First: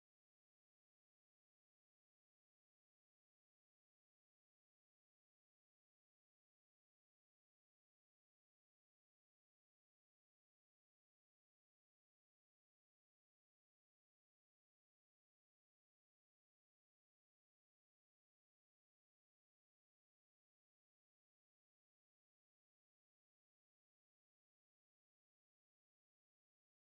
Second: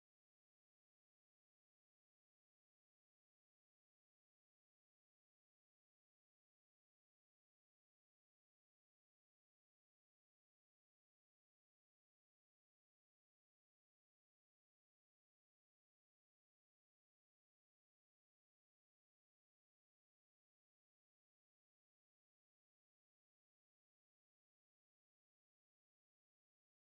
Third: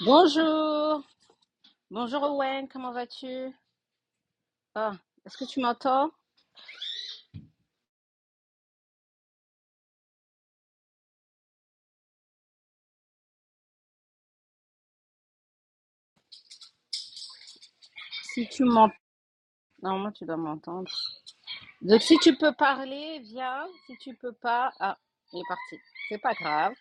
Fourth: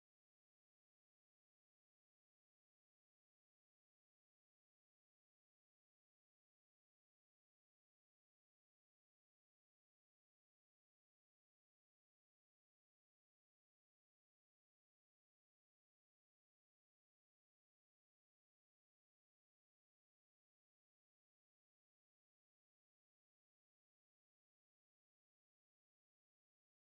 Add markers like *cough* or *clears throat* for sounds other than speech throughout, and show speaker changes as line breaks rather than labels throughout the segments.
Bonjour, bonjour Owen, comment vas-tu? Ah, est-ce que tu m'entends? Si tu m'entends, normalement tu dois m'entendre. Donc si tu peux parler, viens. Si tu peux pas, ah, il est parti. C'est pas grave.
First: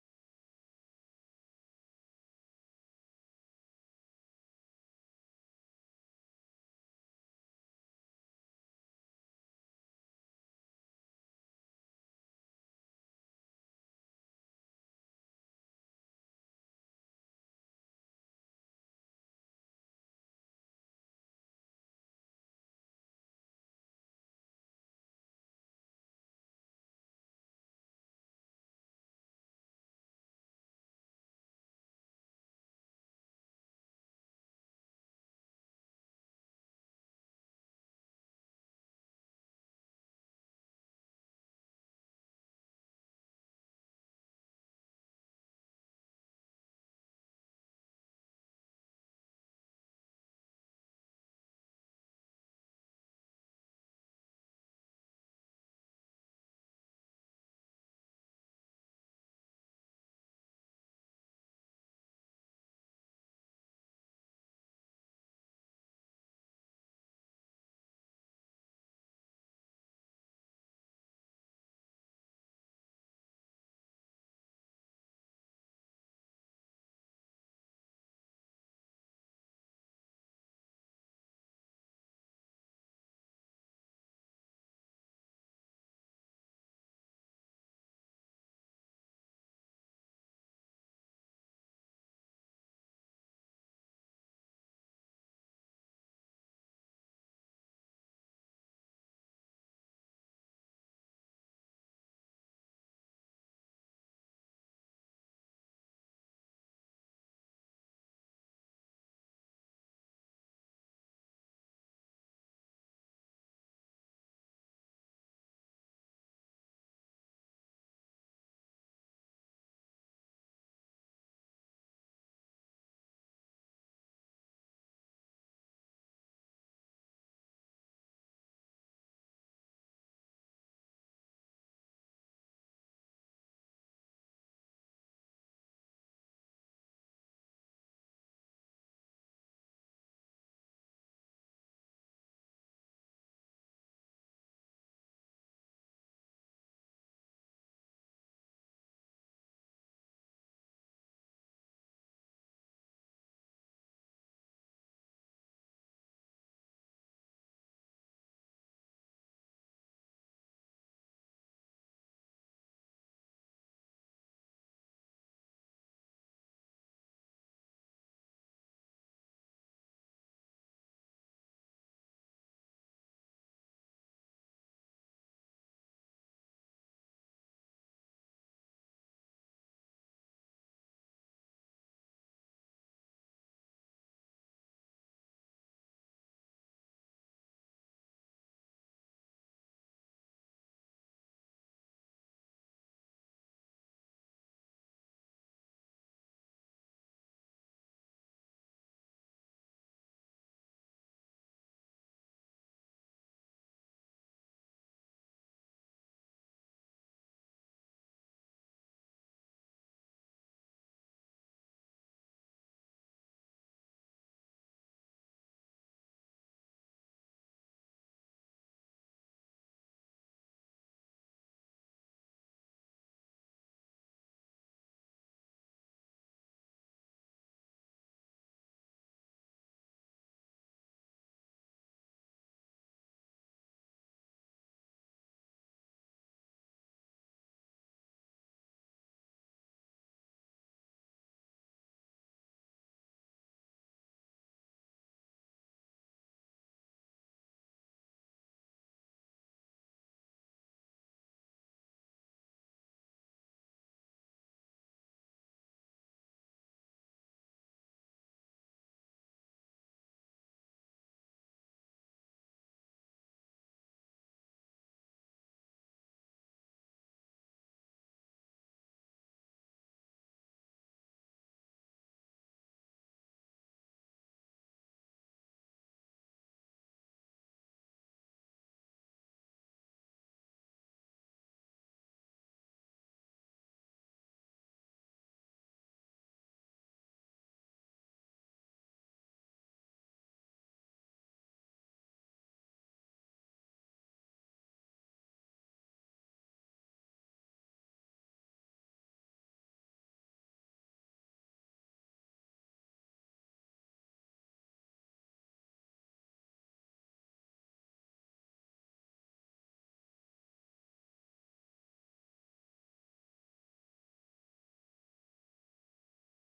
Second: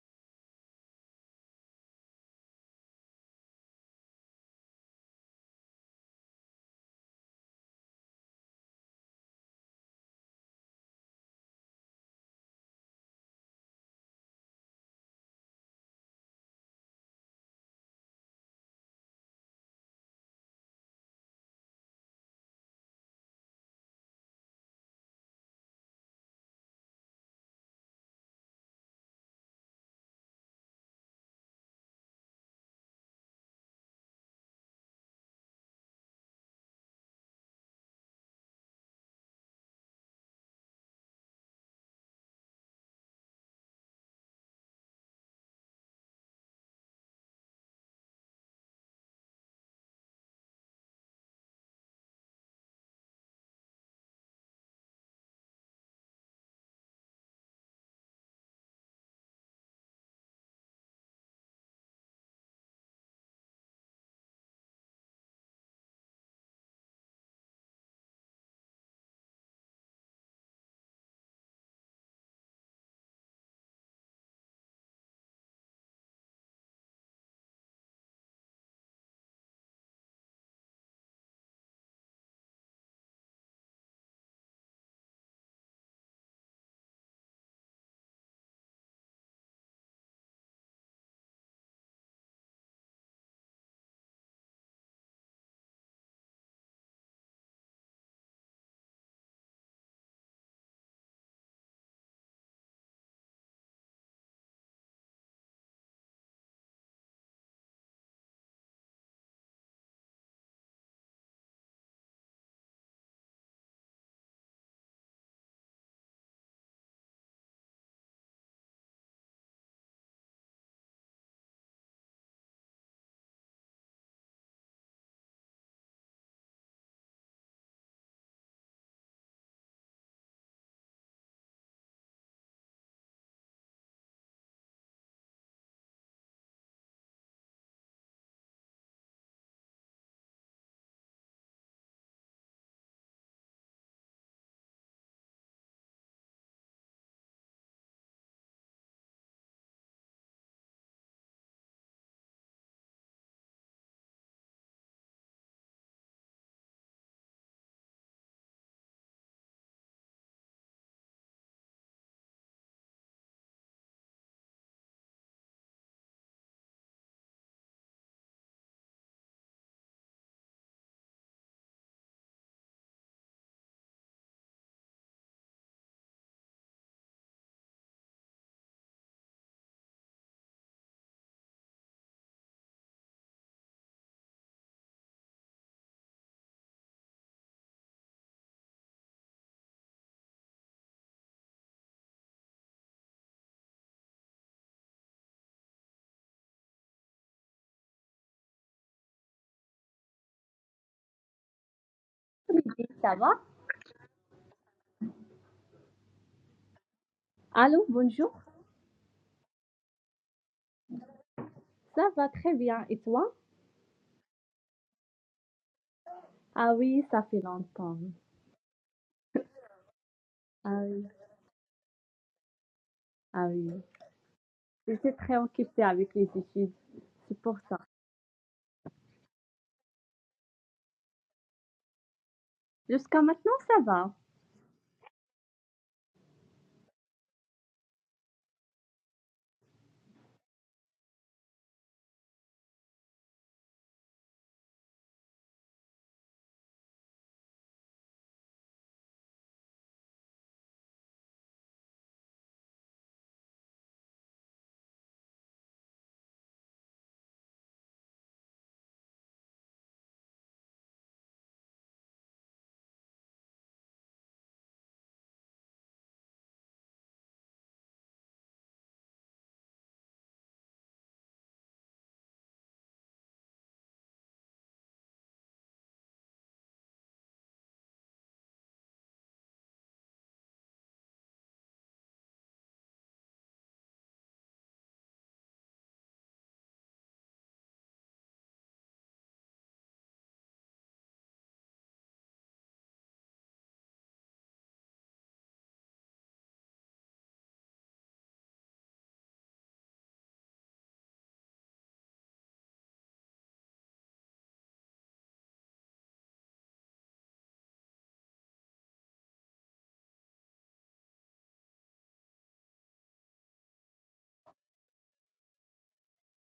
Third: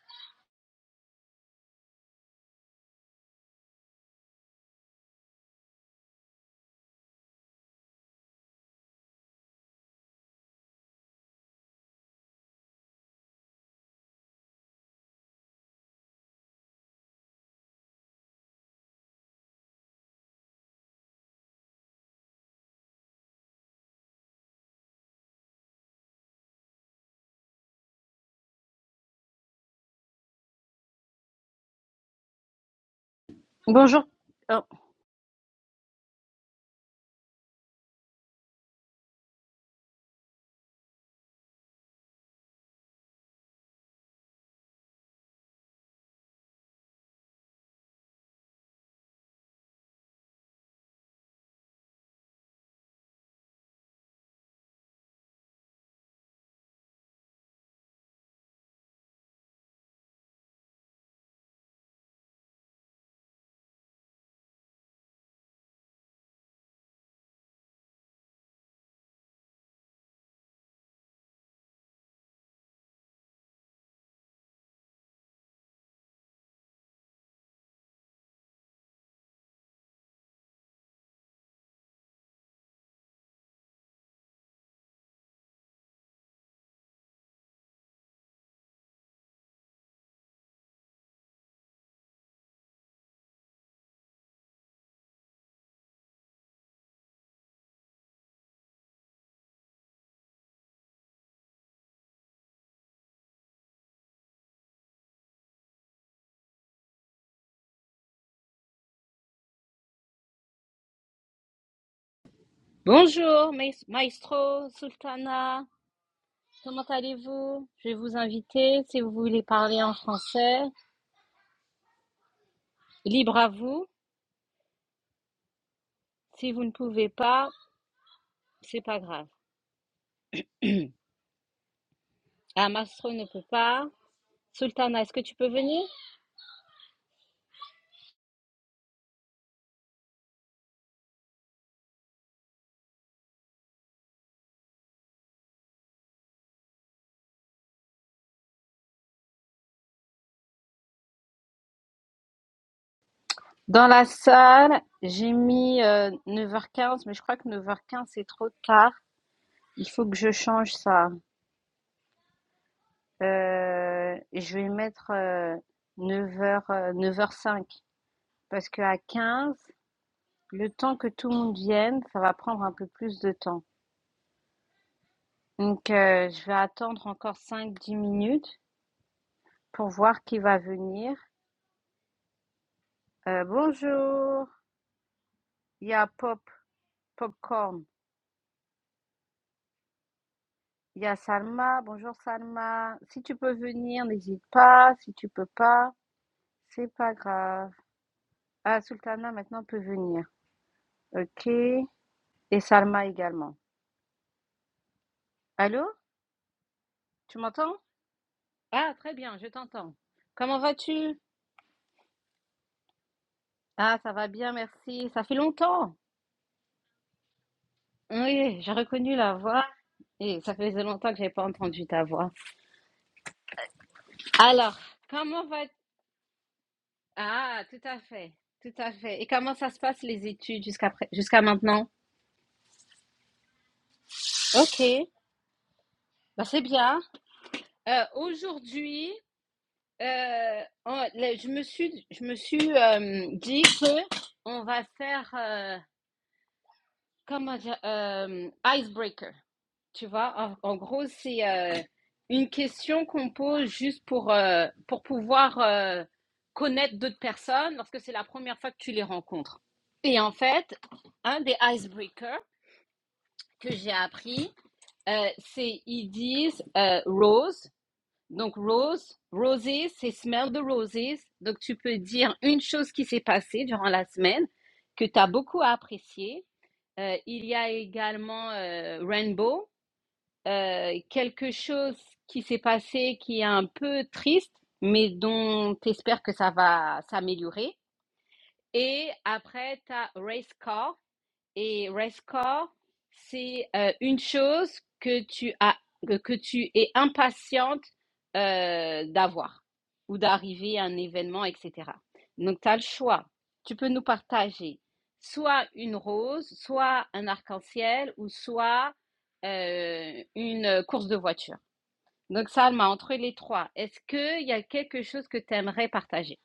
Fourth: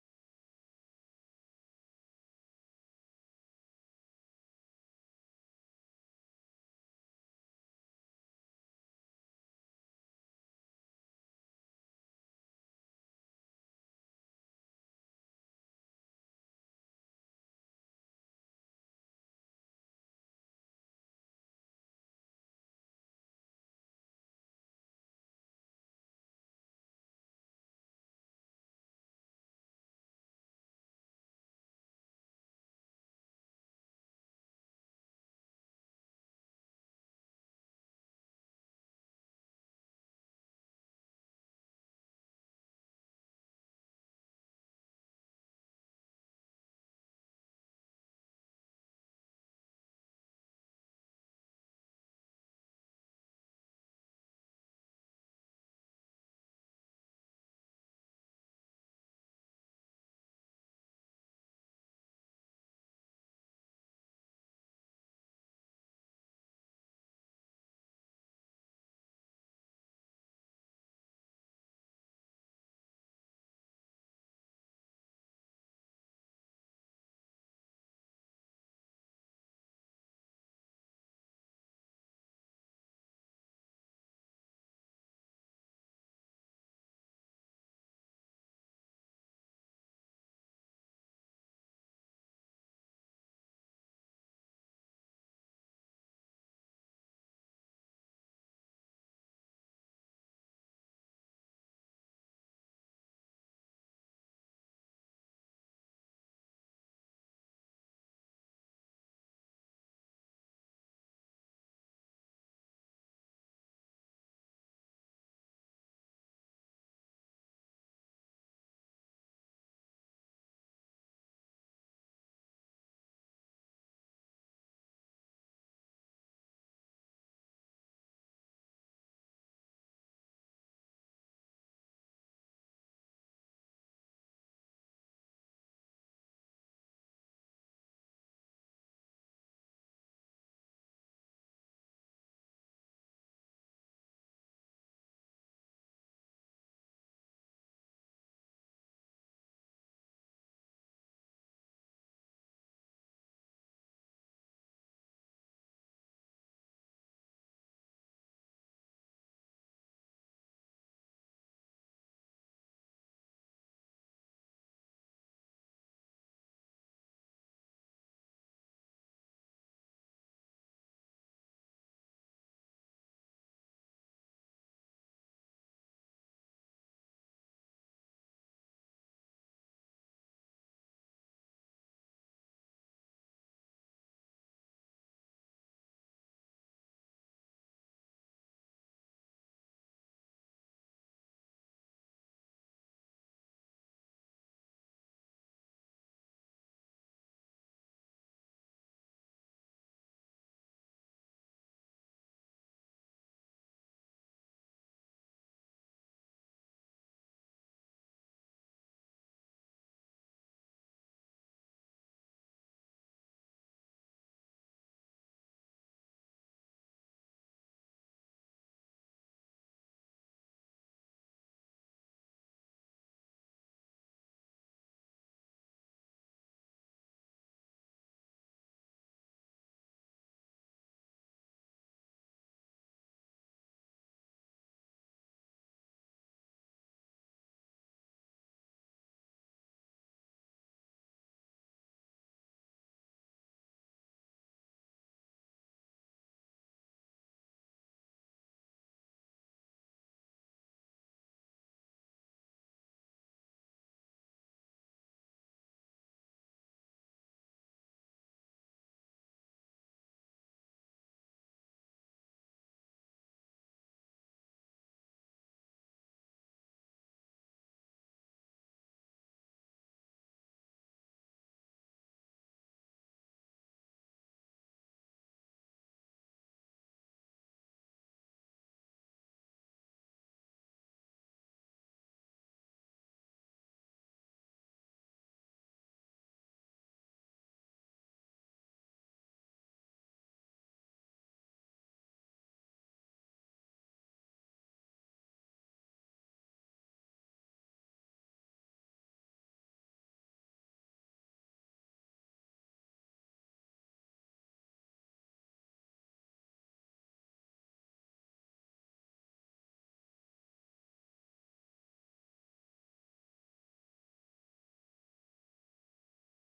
Bonjour. oh, Bonjour, mais- Maestro, Sultana. Comment allez-vous? Je vais vous inviter si vous voulez parler en français. Libre à vous. Si vous ne pouvez pas, c'est pas grave. Ah, Maestro ne peut pas. Sultana, est-ce que tu peux venir? Dans la salle, j'ai mis, heu, 9:15 mais je crois que 9:15 c'est trop tard. Il faut que je change ça. Heu, je vais mettre, heu, 9:00, heu, 9:05 parce que à 15, le temps que tout le monde vienne, ça va prendre un peu plus de temps. Donc, heu, je vais attendre encore cinq dix minutes pour voir qui va venir. Heu, bonjour, il y a Pop Popcorn. Il y a Salma. Bonjour Salma. Si tu peux venir, n'hésite pas. Si tu peux pas, c'est pas grave. Ah, Sultana maintenant peut venir. Ok. Et
Midi,
Salma
Ça va?
également. Allô? Tu m'entends?
Allô, bonjour.
Ah, très bien, je t'entends. Comment vas-tu?
Ça va très bien. Et toi?
Ah, ça va bien, merci. Ça fait longtemps.
Ah oui, ça fait longtemps.
Oui, j'ai reconnu la voix. Et ça
Ah
faisait
oui,
longtemps que j'ai pas entendu ta voix.
ah oui.
Alors,
J'étais très
comment va...
occupée avec les études. C'est pour
Ah,
ça.
tout à fait. Tout à fait. Et comment ça se passe les études jusqu'à pré- jusqu'à maintenant?
Jusqu'à maintenant, ça va.
Ok. Bah, c'est bien. Heu, aujourd'hui, heu, on là, je me suis je me suis, hem, dit que on va faire, heu, comment dire? Hem, ice tu vois? En en gros, c'est, heu, une question qu'on pose juste pour, heu, pour pouvoir, heu, connaître d'autres personnes lorsque c'est la première fois que tu les rencontres et en fait, un des icebreakers que j'ai appris, heu, c'est ils disent, heu, rose Donc rose, roses, c'est smell the roses. Donc tu peux dire une chose qui s'est passée durant la semaine que tu as beaucoup apprécié. Euh, il y a également euh, rainbow, euh, quelque chose qui s'est passé qui est un peu triste, mais dont tu espères que ça va s'améliorer. Et après, tu as race car, et restcore, c'est euh, une chose que tu as, que, que tu es impatiente euh, d'avoir ou d'arriver à un événement, etc. Donc, tu as le choix. Tu peux nous partager soit une rose, soit un arc-en-ciel ou soit euh, une course de voiture. Donc, Salma, entre les trois, est-ce qu'il y a quelque chose que tu aimerais partager?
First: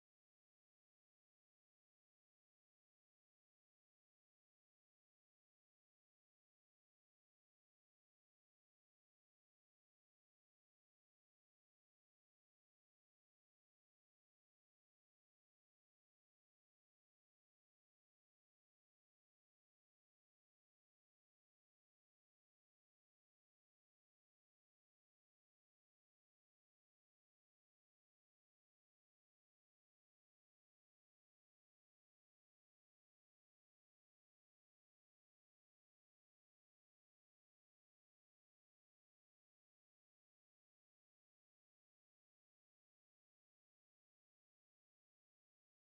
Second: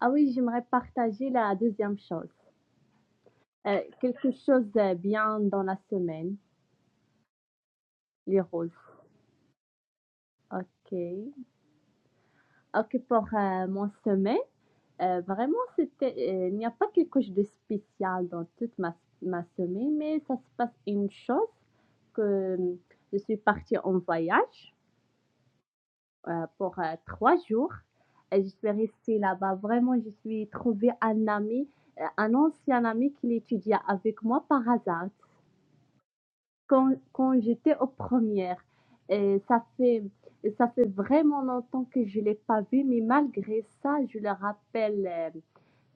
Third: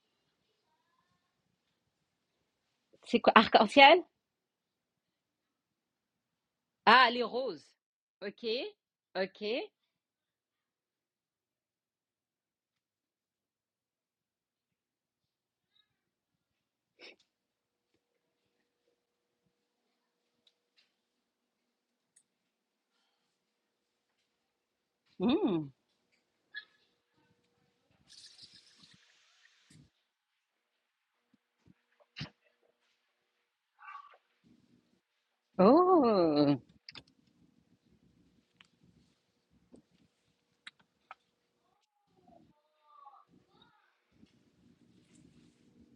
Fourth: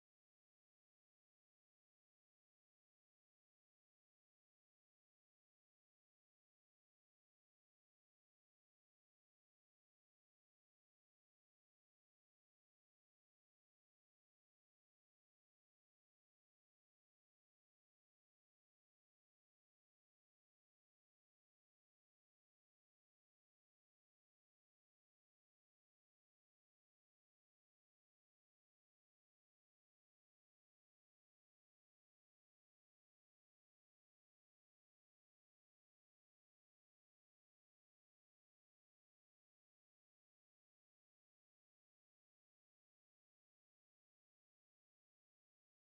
Ah oui, j'aimerais partager la deuxième chose.
C'est quoi?
Euh,
Arc-en-ciel?
quelque chose de bien dans la semaine,
Ah, les roses.
les
OK.
rôles.
OK.
Ok. Ok, pour euh, mon semaine. Heu, vraiment, c'était, heu, il n'y a pas quelque chose de spécial dans toute ma ma semaine, mais ça se passe une chose que, euh, je suis partie en voyage,
Hmm.
heu, pour, heu, 3 jours et je suis restée là-bas. Vraiment, je suis trouvé un ami, heu, un ancien ami qui étudiait avec moi par hasard
Oh!
quand, quand j'étais aux premières. Et ça fait, ça fait vraiment longtemps que je l'ai pas vu, mais malgré ça, je le rappelle, euh,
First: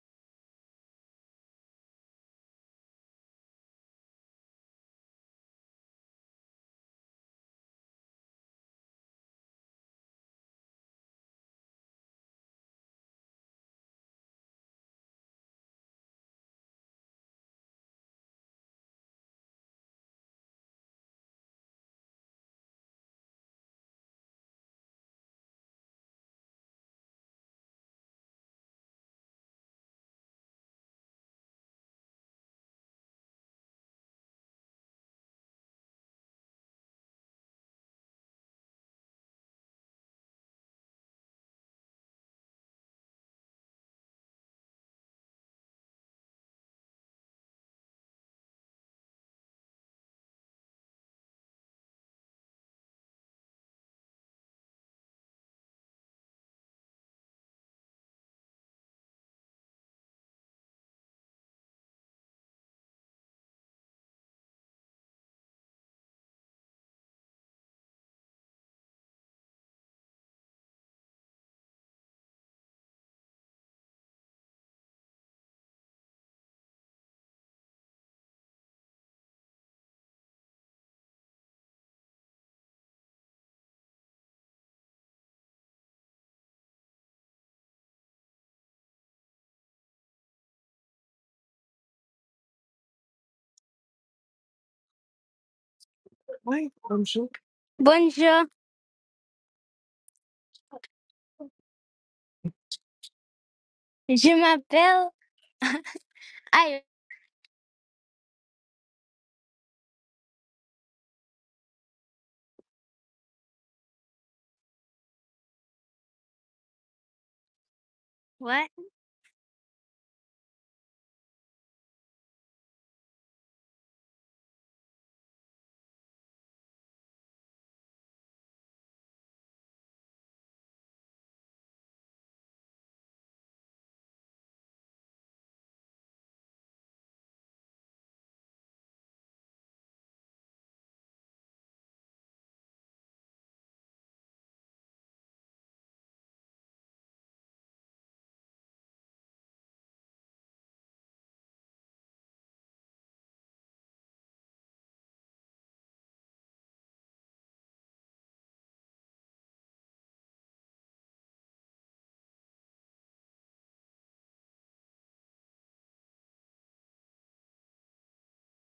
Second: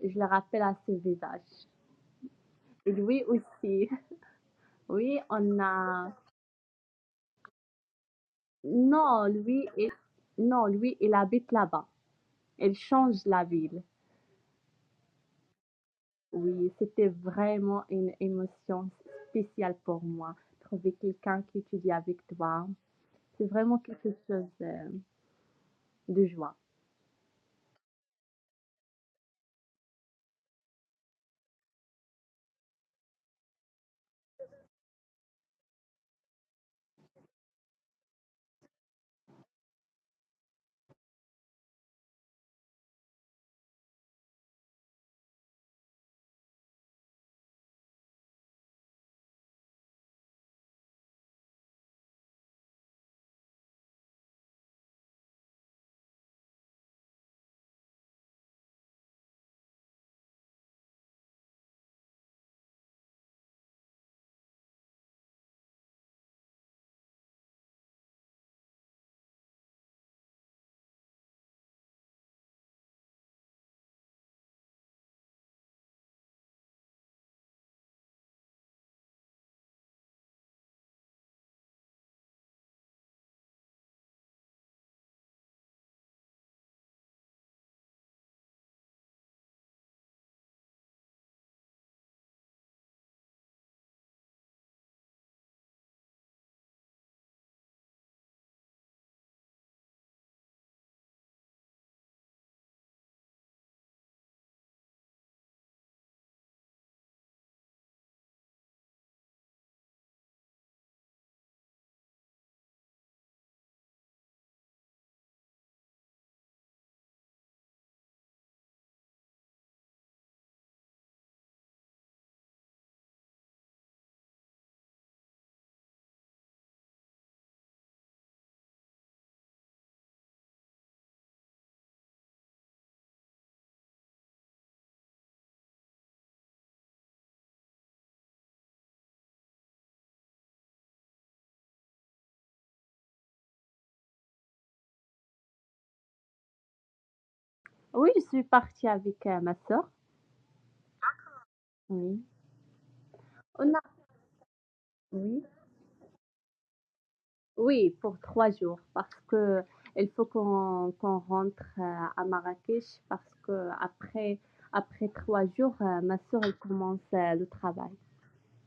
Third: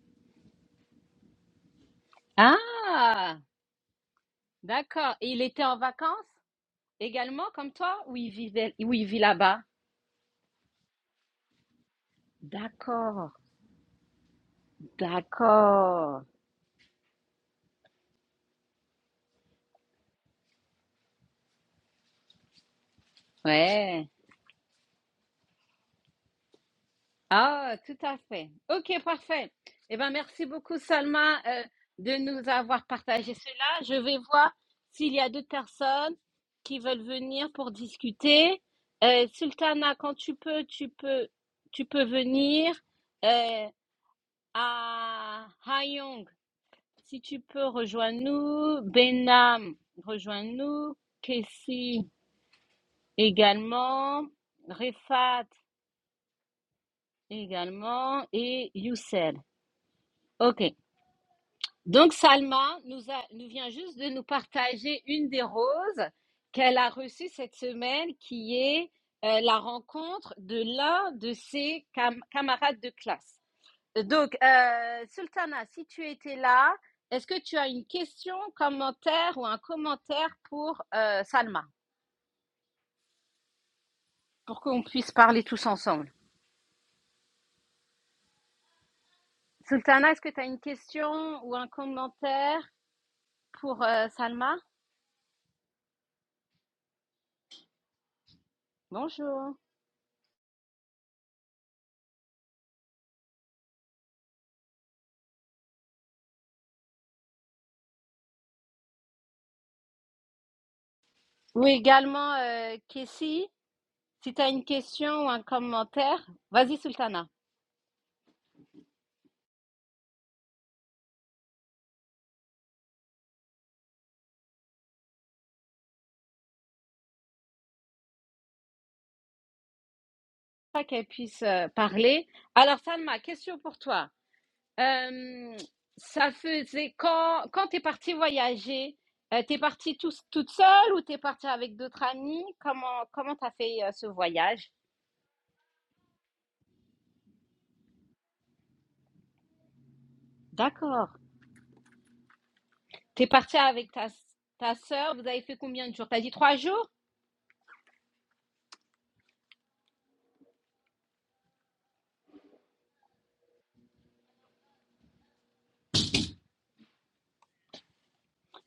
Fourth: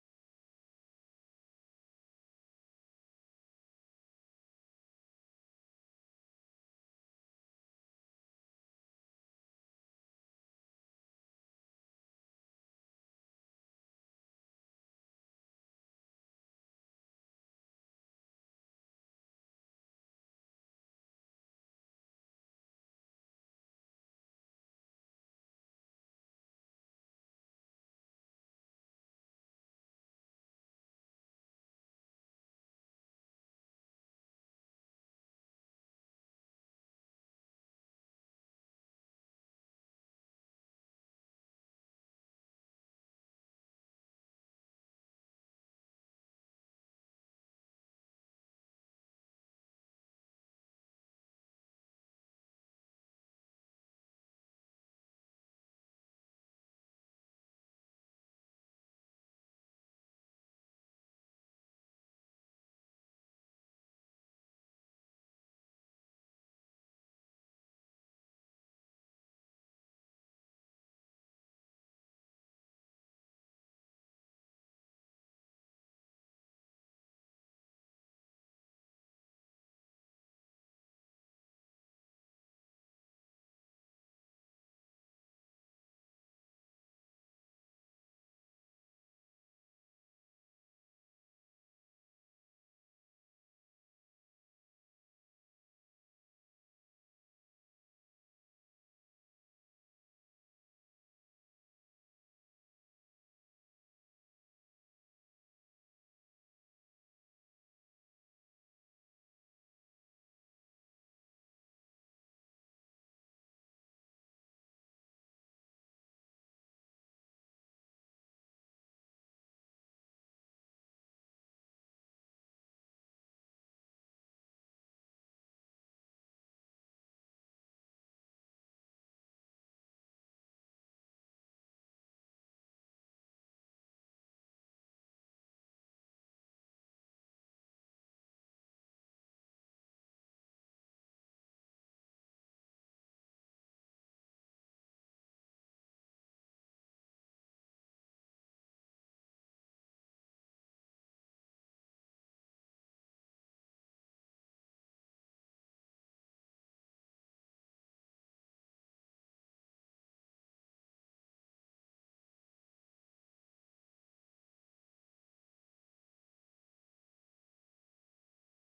je le rappelle à ce visage. Et lui
Ah!
aussi. *laughs*
D'accord.
Oui,
Et il
on
était en vacances
a.
également, comme toi, ou il vivait, ou il vit
Non,
là-bas?
lui, il... non, lui, il habite là-bas. Il change
D'accord.
la ville.
D'accord.
Oui, c'était vraiment une émotion spéciale pour moi. Trouver quelqu'un qui étudie avec toi, c'est vraiment
Ouais.
quelque chose euh, de joie.
Ah, tout à fait. Ok, parfait. Eh ben, merci beaucoup, Salma, euh, de nous avoir partagé cela. Je vais voir s'il y a d'autres personnes qui veulent venir pour discuter. Euh, Sultana, quand tu peux, tu peux, tu peux venir. Euh, à Hayong. Si tu peux, rejoins-nous. Benham, rejoins-nous. Kessie également. Refat également. Et Youssel. OK. Donc, Salma nous, a- nous vient juste de nous partager une des roses qu'elle a reçues cette semaine, qui est euh, la rencontre de l'un de ses cam- camarades de classe. Donc, euh, Sultana, si tu étais là, est-ce que tu as une question, commentaire ou un commentaire pour euh, Salma, pour qu'on puisse parler tous ensemble Sultana, est-ce que tu as une question ou un commentaire pour euh, Salma
Oui, bonjour. Bonjour,
Bonjour.
je m'appelle. Aïe,
Oui, également, euh, Kessie, si tu as une question ou un commentaire, vas-y, Sultana,
what?
pas qu'elle puisse euh, parler. Alors, Salma, question pour toi. Euh, ça faisait quand quand t'es partie voyager, euh, t'es partie tous- toute seule ou t'es partie avec d'autres amis? Comment comment t'as fait euh, ce voyage?
Oui, je suis partie avec, heu, ma sœur,
D'accord.
Oui.
T'es partie
on a
avec ta ta sœur. Vous avez
Oui.
fait combien de jours? T'as dit trois jours?
oui, pour 3 jours parce que il faut qu'on qu'on rentre, heu, à Marrakech parce que après après 3 jours, heu, ma sœur, elle commence, heu, le travail.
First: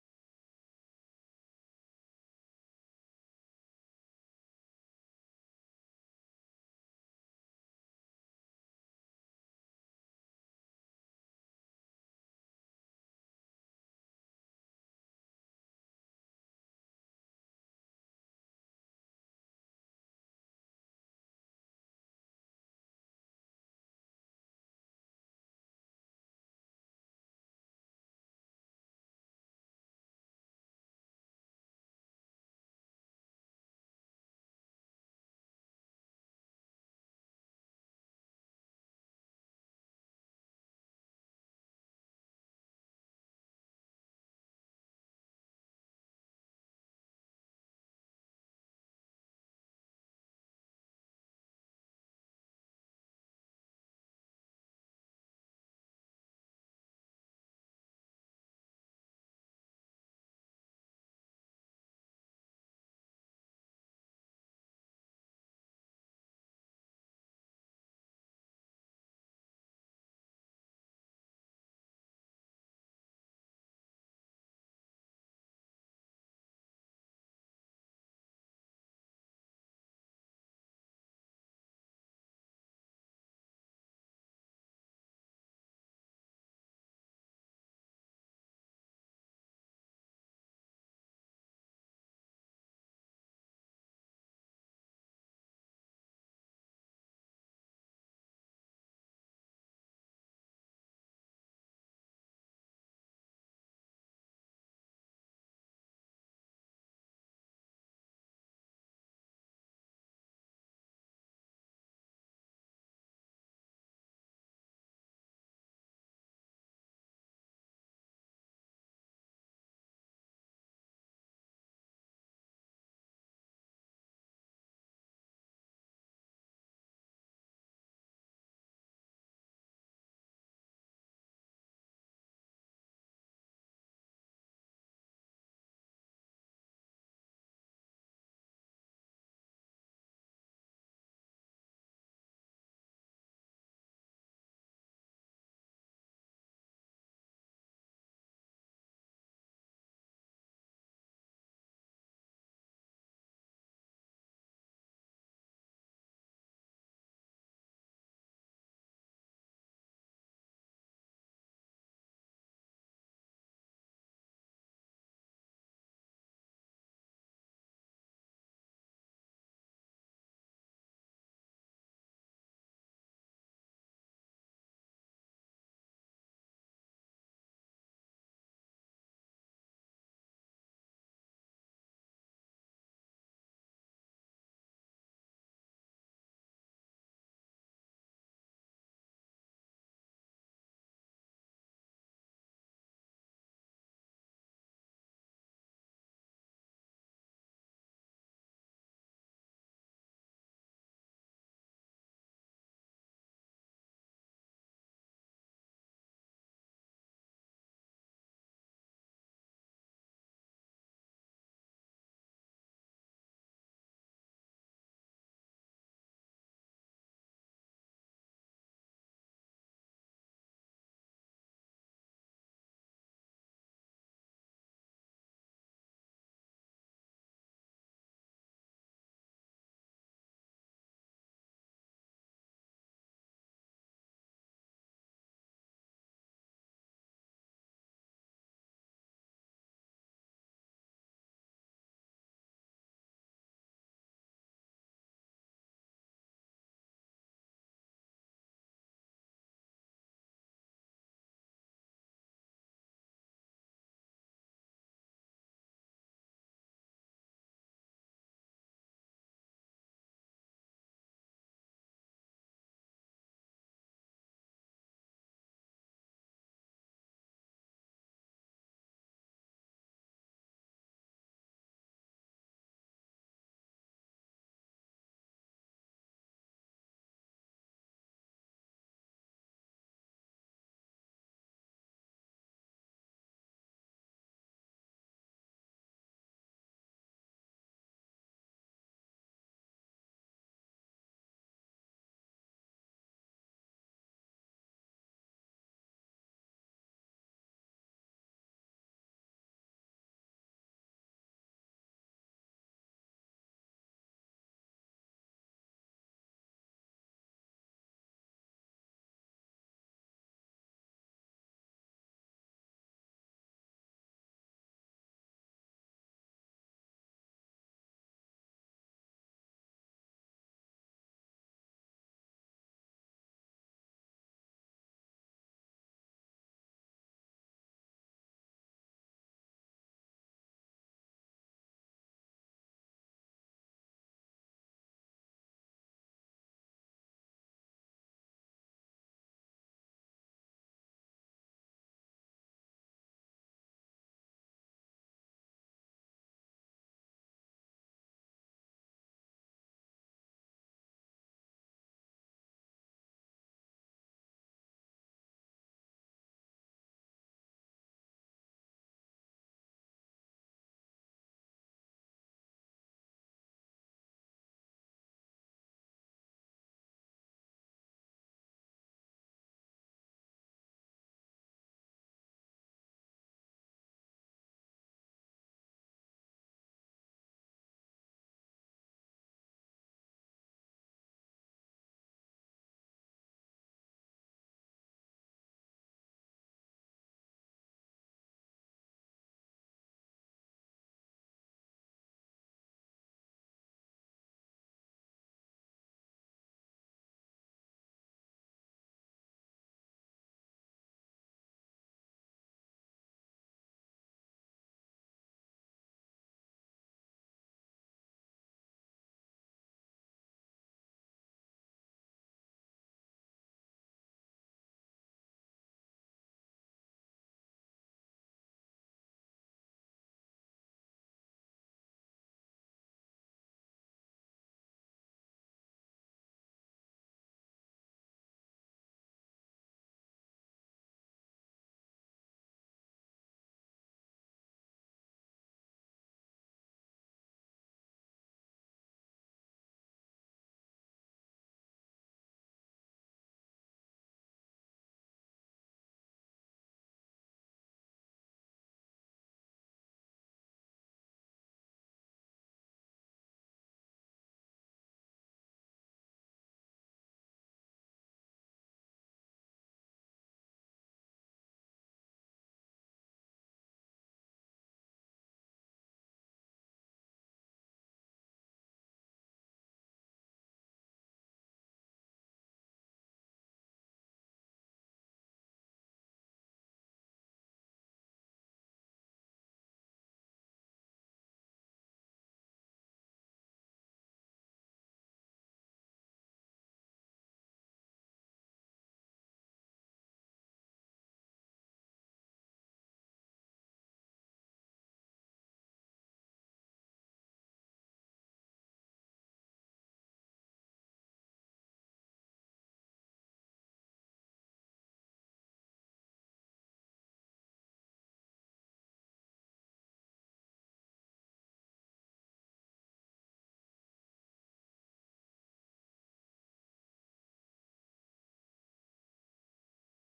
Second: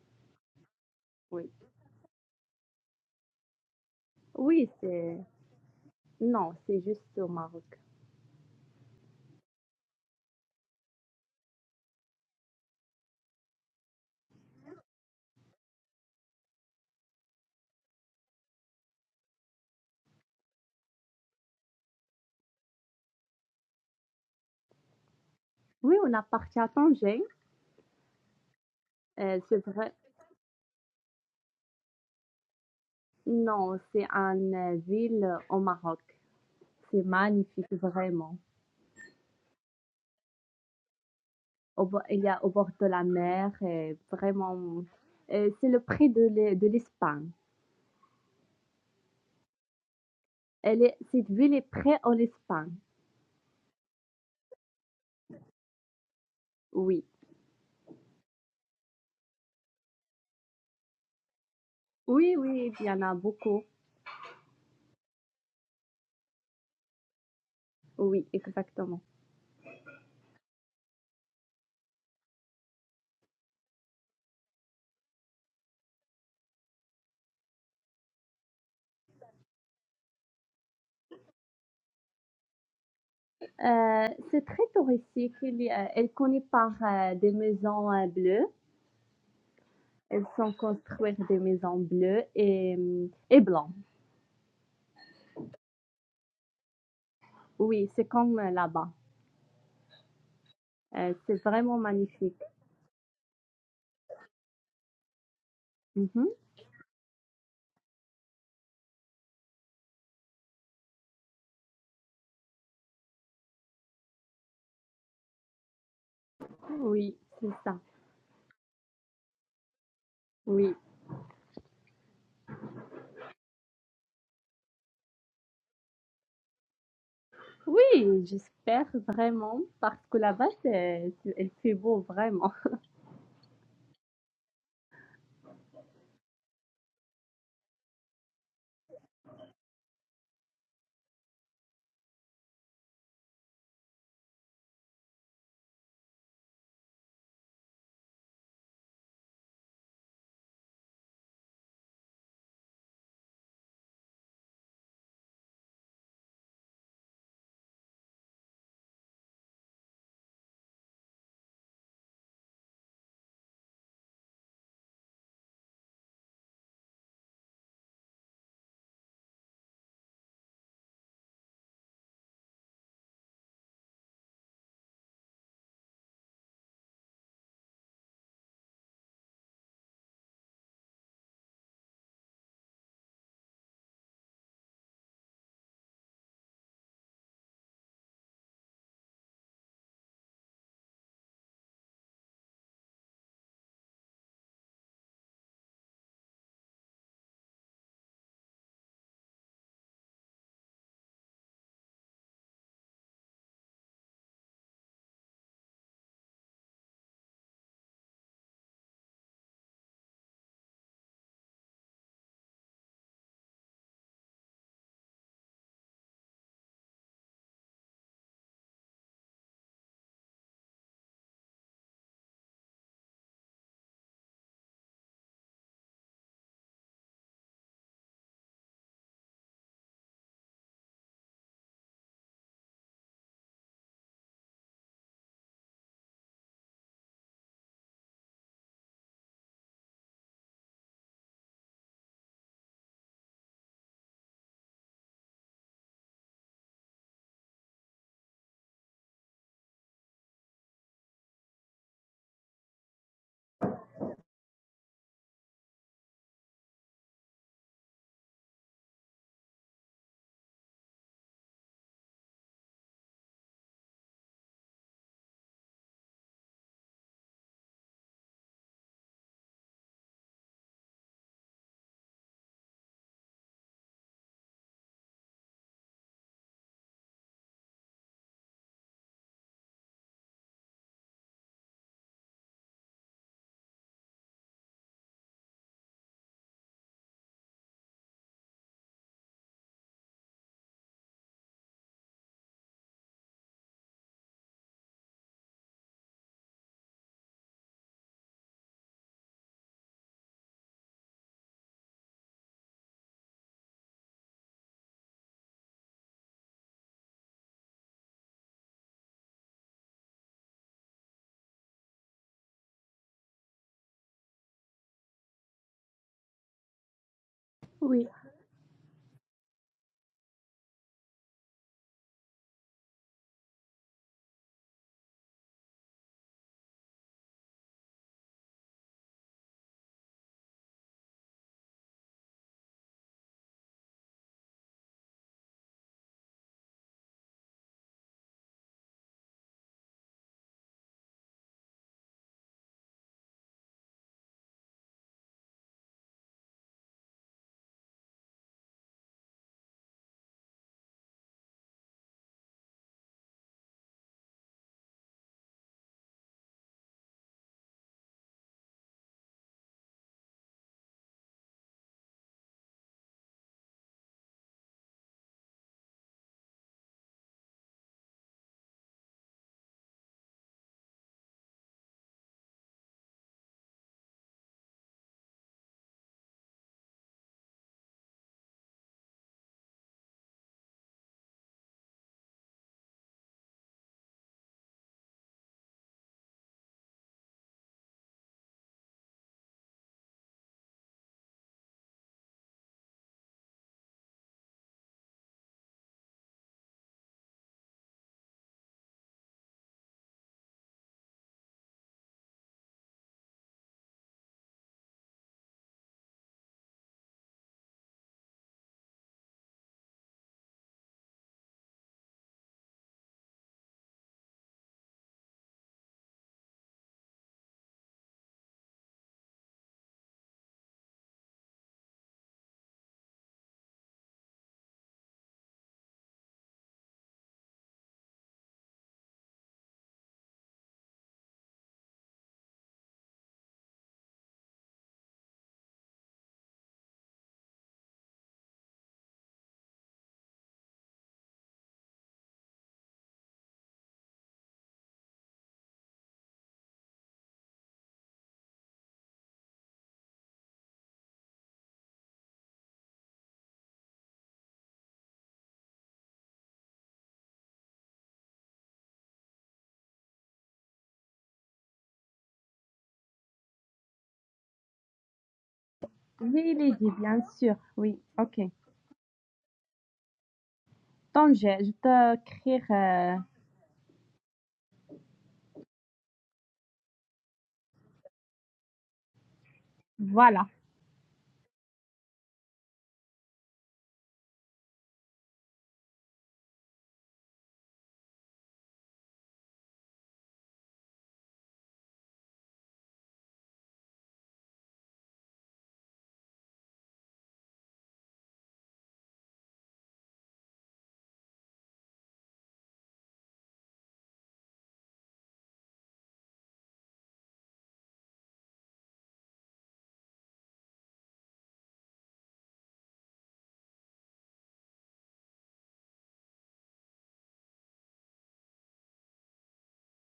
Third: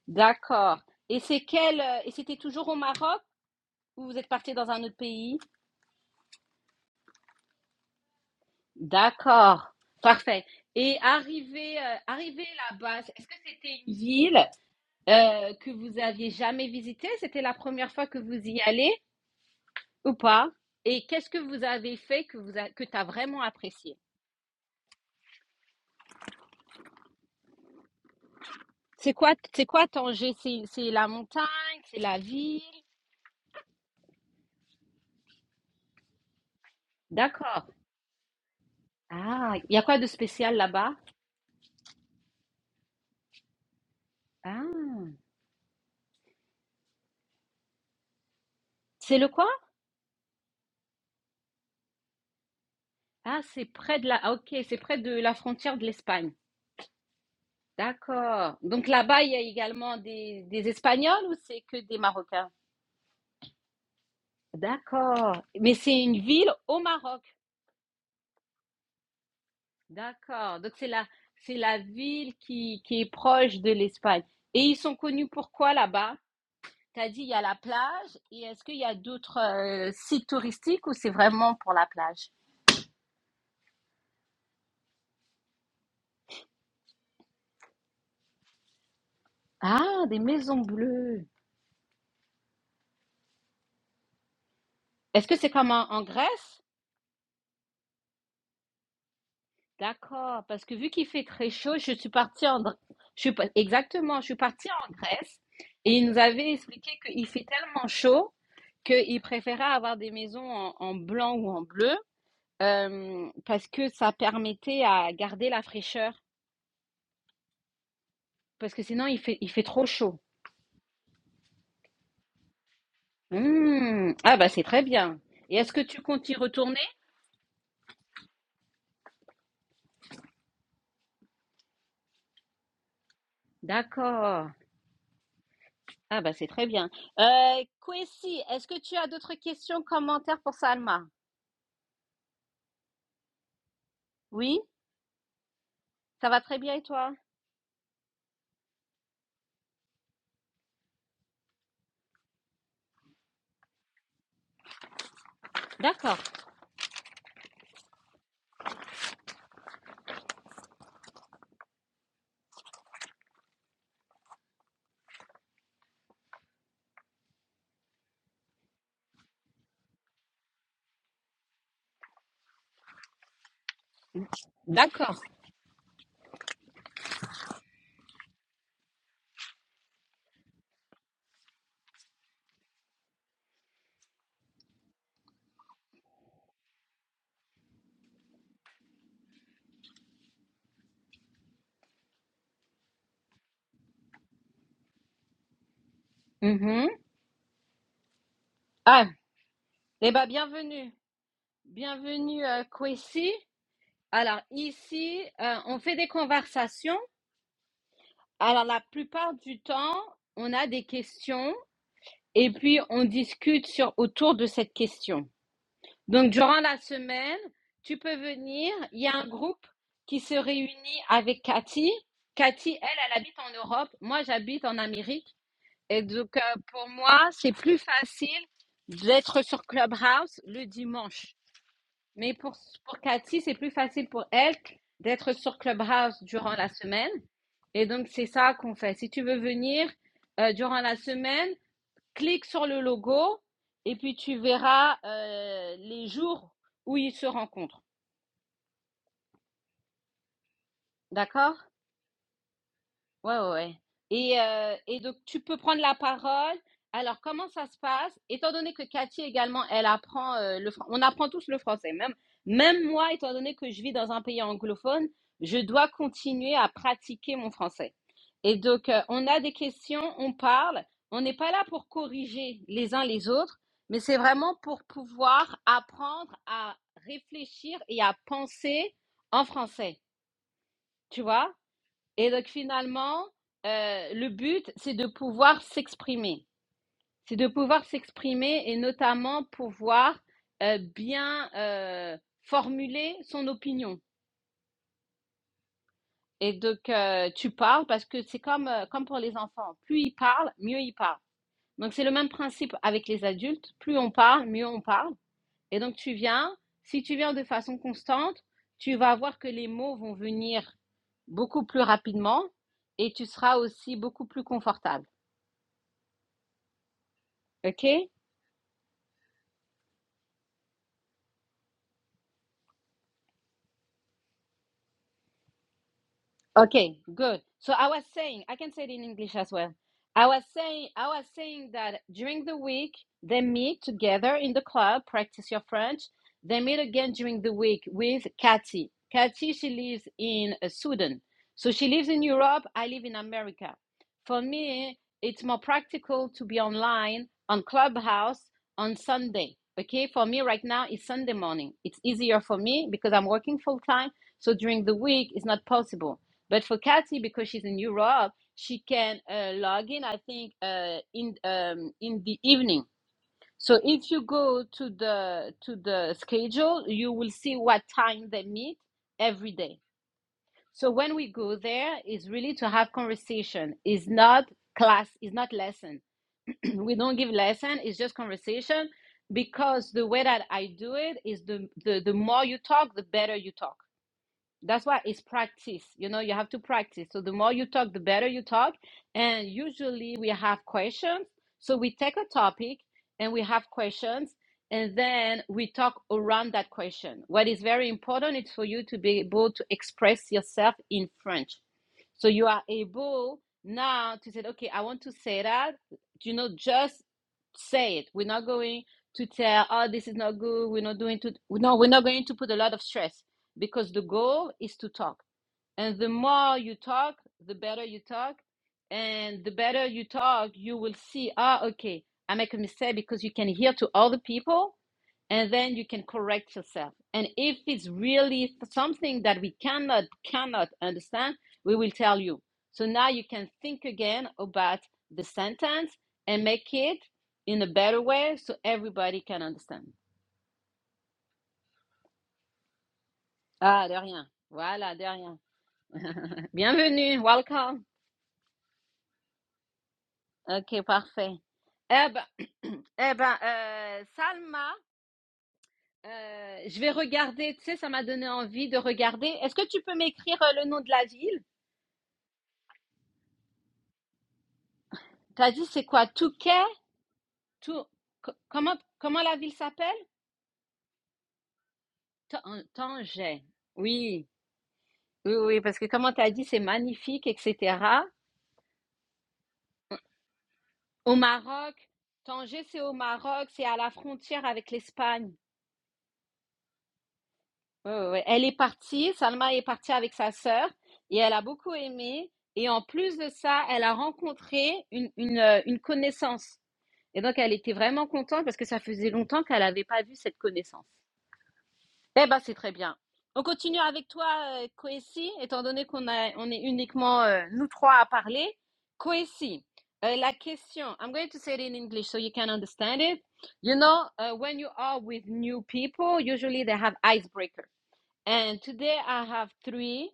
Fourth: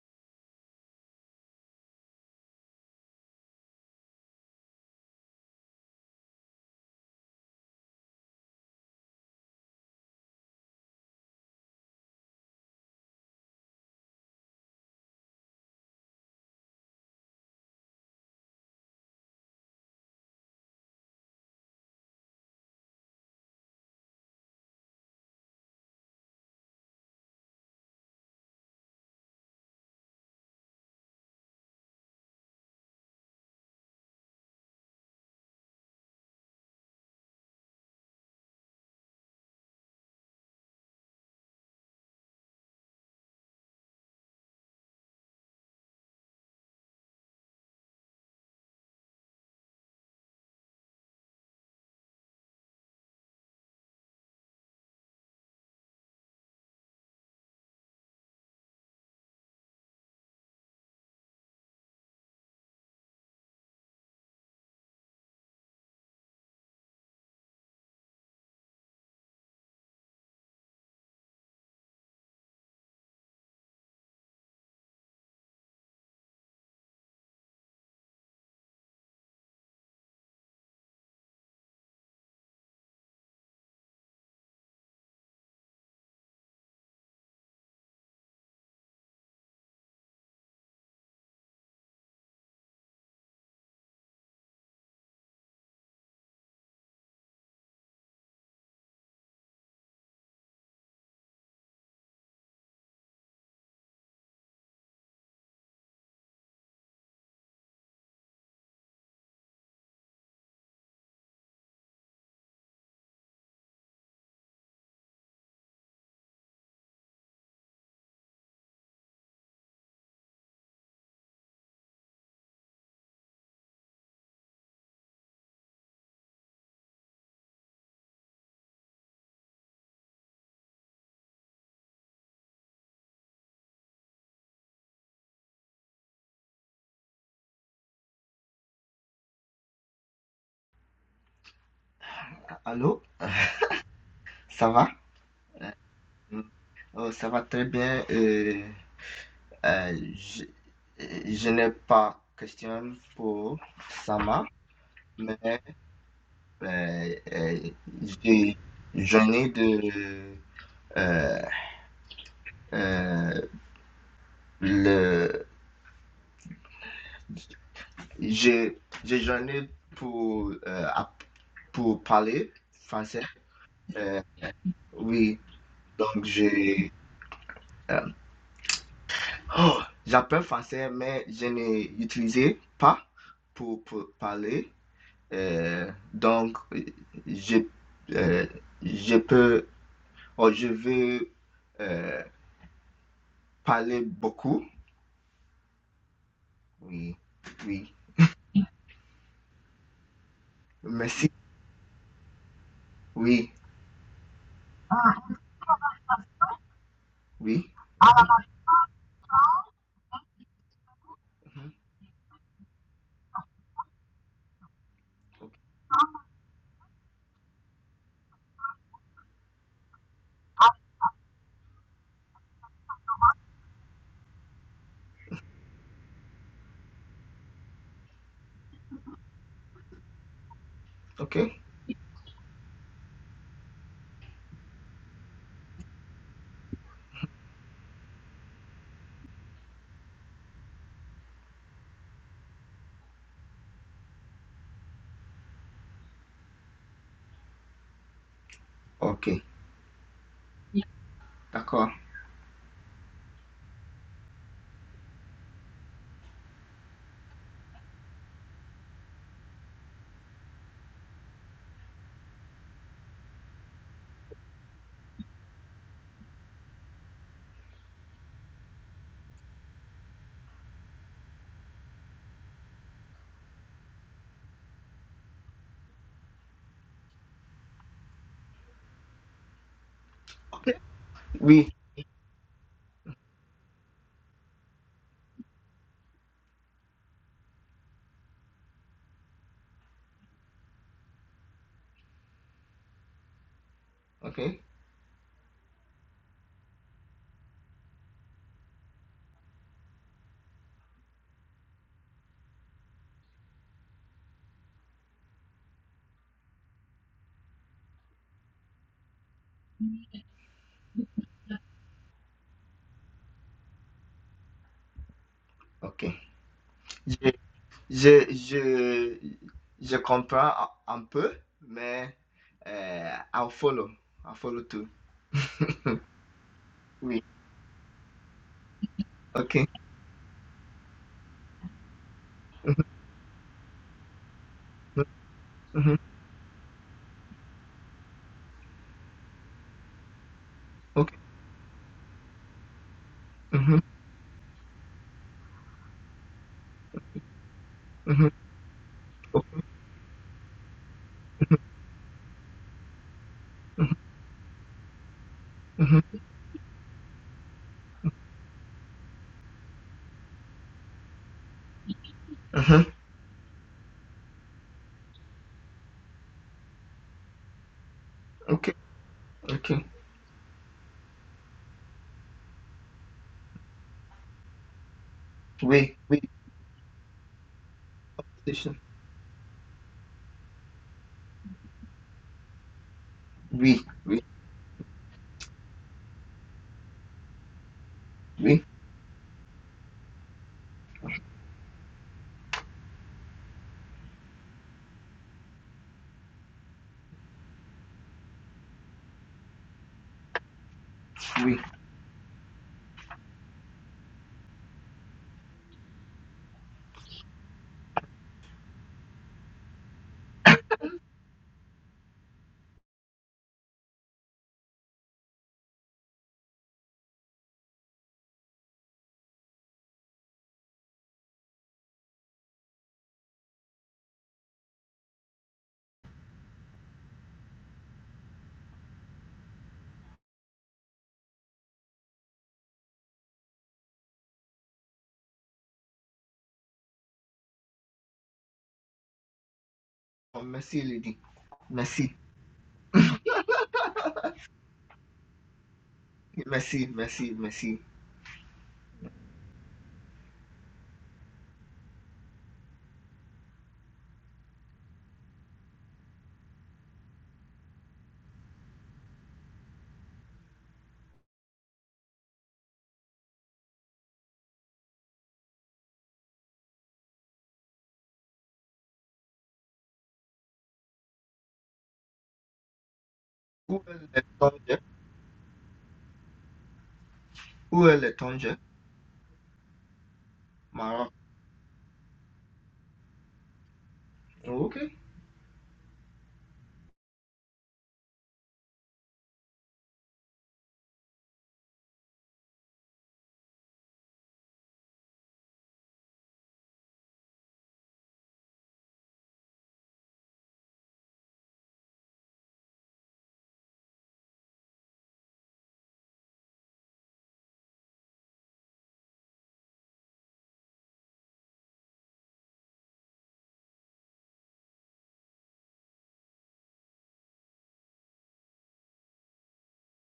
D'accord. Et c'est
Oui.
quel euh, et c'était toujours au Maroc ou vous êtes partie
Oui,
dans un autre
c'est
pays?
non, c'est juste au Maroc.
D'accord. Parfait. Et arrivé euh, arrivé là-bas, est-ce que c'était une ville? euh, que vous aviez jamais visité? C'était la première fois que vous y allez ou pas? Et qu'est-ce que vous avez fait que vous a- que t'as vraiment apprécié?
Oui, on a parti à Tanger,
C'est quoi,
heu, c'est
c'est quoi
vrai
Tanger? C'est, c'est la montagne, c'est la ville?
non, c'est une heu, ville au Maroc. C'est
D'accord.
magnifique, vraiment.
Ah, il y a quoi de spécial là-bas?
Au bo il y a au bord de la mer et
Ah,
vraiment, heu, c'est le près de l'E de l'Espagne.
c'est le quoi?
Elle est cette ville est près en Espagne,
Ah, c'est près de la, ah, ok, c'est près de la frontière de l'Espagne.
oui.
D'accord. Donc là-bas, il y a également des, des Espagnols ou c'est que des
Oui,
Marocains?
oui, il y en a beaucoup.
D'accord. Mais c'est une ville au Maroc.
Oui, exactement.
D'accord. Donc c'est la, c'est la ville qui, qui est proche de l'Espagne. Et ils sont connus pour quoi là-bas? Tu as dit il y a la plage. Et est-ce qu'il y a d'autres euh, sites touristiques ou c'est vraiment pour la plage?
Heu, c'est très touristique, il y a elle connaît par, heu, des maisons, heu, bleues.
Ah, des
Elles sont
maisons
construites
bleues.
des maisons bleues et mmh et blancs.
Est-ce que c'est comme en, en Grèce?
Oui, c'est comme euh, là-bas.
D'accord. Parce que vu qu'il
Heu,
fait
c'est
très chaud,
vraiment
je suis
magnifique.
partie en, Dr- je suis pas- exactement, je suis partie en Grèce et
Mmh
ils nous avaient expliqué qu'il fait tellement chaud qu'ils préféraient avoir des maisons en en blanc ou en bleu. Hem, parce que ça permettait à garder la fraîcheur,
Oui, c'est ça.
parce que sinon il fait il fait trop chaud.
Oui.
Mmh. Ah bah, c'est très bien et est-ce que tu comptes y retourner?
Oui, j'espère vraiment, parce que là-bas, c'est- c'est- elle fait beau, vraiment. *laughs*
D'accord. Ah bah, c'est très bien. Heu, Kwesi, est-ce que tu as d'autres questions, commentaires pour Salma?
Allô,
Oui?
ça va?
Ça va
Mm.
très bien et
Oh,
toi?
ça va très bien. euh, euh, je, euh, je n'ai pas question pour Sama, mais
D'accord,
euh, euh, j'ai- j'en ai de euh, euh, le j'ai j'ai- j'en ai pour euh, app- pour parler français. Euh,
d'accord.
oui, donc j'ai euh, Oh, j'apprends français, mais je n'ai utilisé pas pour, pour parler. Euh, donc, euh, je, euh, je peux, oh, je veux euh, parler beaucoup.
Mmh
Oui, oui.
Ah Eh bah, bienvenue.
Merci.
Bienvenue, heu, Kwesi.
Oui,
Alors ici, heu, on fait des conversations.
oui.
Alors la plupart du temps, on a des questions
Mhm.
et puis on discute sur, autour de cette question. Donc durant la semaine, tu peux venir. Il y a un groupe qui se réunit avec Cathy. Cathy, elle, elle habite en Europe. Moi, j'habite en Amérique. Et donc euh, pour moi, c'est plus facile d'être sur Clubhouse le dimanche.
Ok,
Mais pour, pour Cathy, c'est plus facile pour elle d'être sur Clubhouse durant la semaine. Et donc c'est ça qu'on fait. Si tu veux venir euh, durant la semaine, clique sur le logo et puis tu verras euh, les jours où ils se rencontrent.
ok.
D'accord
D'accord.
Ouais, ouais, ouais. Et, euh, et donc, tu peux prendre la parole. Alors, comment ça se passe? Étant donné que Cathy également, elle apprend euh, le français. On apprend tous le français. Même, même moi, étant donné que je vis dans un pays anglophone, je dois continuer à pratiquer mon français. Et donc, euh, on a des questions, on parle. On n'est pas là pour corriger les uns les autres, mais c'est vraiment pour pouvoir apprendre à réfléchir et à penser en français.
Ok.
Tu vois?
Oui,
Et donc finalement, euh, le but, c'est de pouvoir s'exprimer. C'est de pouvoir s'exprimer et notamment pouvoir euh, bien euh, formuler son opinion.
ok,
Et donc euh, tu parles parce que c'est comme, euh, comme pour les enfants. Plus ils parlent, mieux ils parlent. Donc c'est le même principe avec les adultes. Plus on parle, mieux on parle. Et donc tu viens, si tu viens de façon constante, tu vas voir que les mots vont venir beaucoup plus rapidement et tu seras aussi beaucoup plus confortable.
ok. Je,
okay
Oui,
je, je, je comprends un un peu, mais euh, I'll follow. I'll follow too. *laughs*
Okay,
Oui.
good. So I was saying, I can say it in English as
Okay.
well. I was saying, I was saying that during the week they meet together in the club,
Mhm.
practice your
Mhm.
French. They meet again during the week with Cathy. Cathy, she lives in uh,
Okay.
Sudan, so she lives in Europe. I live in America.
Mhm.
For me, it's more practical to be online on
Mhm.
Clubhouse on
Ok.
Sunday. Okay, for me right now it's Sunday
Mhm.
morning. It's easier for me because I'm working full
Mhm.
time. So during the week it's not
Mhm.
possible. But for Kathy, because she's in Europe, she can uh, log in. I think uh, in um, in the evening.
Mhm.
So if you go to the to the schedule, you will see what time they
Okay.
meet every day.
Okay.
So when we go there, is really to have conversation. Is not class. Is not
Oui,
lesson.
oui.
*clears throat* we don't give lesson. It's just
Conversation.
conversation because the way that I do it is the, the the more you talk, the better you talk
Oui, oui,
that's why it's practice. You know, you have to practice. So the more you talk, the better you
oui,
talk. And usually we have questions. So we take a topic and we have questions and then we talk around that question. What is very important is for you to be able to express yourself in French.
oui.
So you are able now to say, okay, I want to say that. You know, just say it. We're not going to tell, oh, this is not good. We're not doing to. No, we're not going to put a lot of stress because the goal is to talk. And the more you talk, the better you talk. And the better you talk, you will see, ah, okay, I make a mistake because you can hear to other people and then you can correct yourself. And if it's really something that we cannot, cannot understand, We will tell you. So now you can think again about the sentence and make it in a better way so everybody can understand.
Oh, merci, Lydie. Merci.
Ah, de rien. Voilà, de rien. *laughs*
Merci,
Bienvenue,
merci, merci.
welcome. Ok, parfait. Eh ben, *clears throat* eh ben euh, Salma, euh, je vais regarder, tu sais, ça m'a donné envie de regarder. Est-ce que tu peux m'écrire euh, le nom de la ville? T'as dit c'est quoi?
oui,
Touquet?
Lydie, bien sûr.
Tou...
Oui, ok.
Comment, comment la ville s'appelle?
Tanger, je je
Tan-
t'écrire. euh,
Tanger.
Où est le
Oui.
Tanger?
Oui, oui, oui, parce que comment tu as dit, c'est magnifique, etc.
Où est le Tanger?
voilà.
Maroc.
Au Maroc, Tanger, c'est au Maroc, c'est à la frontière avec
Ok.
l'Espagne. Ouais, ouais, ouais. Elle est partie, Salma est partie avec sa sœur et elle a beaucoup aimé. Et en plus de ça, elle a rencontré une, une, euh, une connaissance. Et donc, elle était vraiment contente parce que ça faisait longtemps qu'elle n'avait pas vu cette connaissance. Eh ben, c'est très bien. On continue avec toi, euh, Kwesi, étant donné qu'on a, on est uniquement euh, nous trois à parler. Kwesi, euh, la question, I'm going to say it in English so you can understand it. You know, uh, when you are with new people, usually they have icebreakers. And today I have three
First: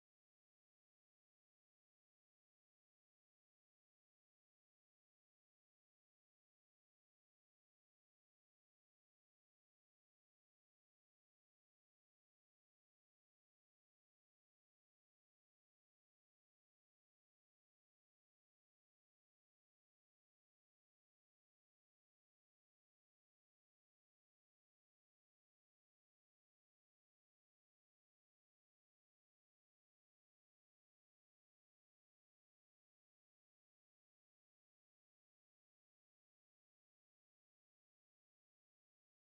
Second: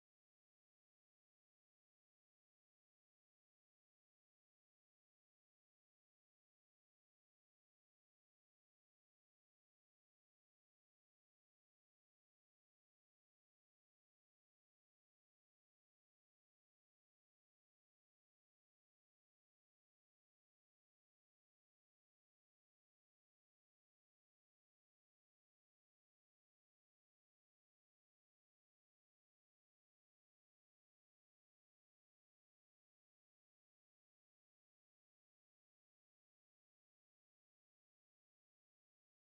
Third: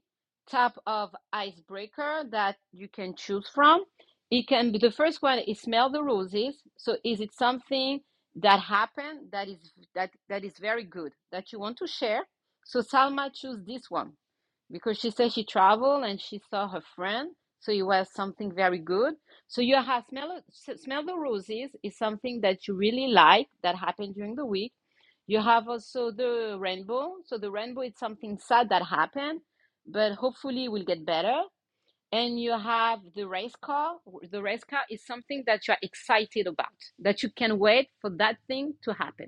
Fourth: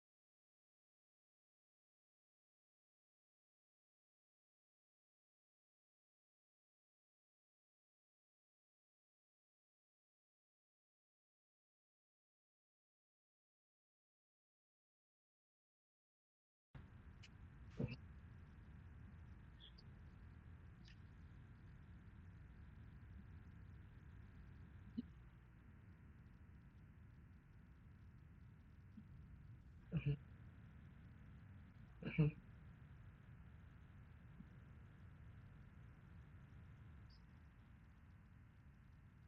type of icebreaker that you can choose from. It can be the first one is smell the roses. So is it something that happened that is that that is very good that you want to share? So Salma choose this one because she said she traveled and she saw her friend so it was something very good so you have smell smell the roses is something that you really like that happened during the week you have also the rainbow so the rainbow is something sad that happened but hopefully it will get better
Mhm.
and you have the race car the race car is something that you are excited about that you can wait for that thing to happen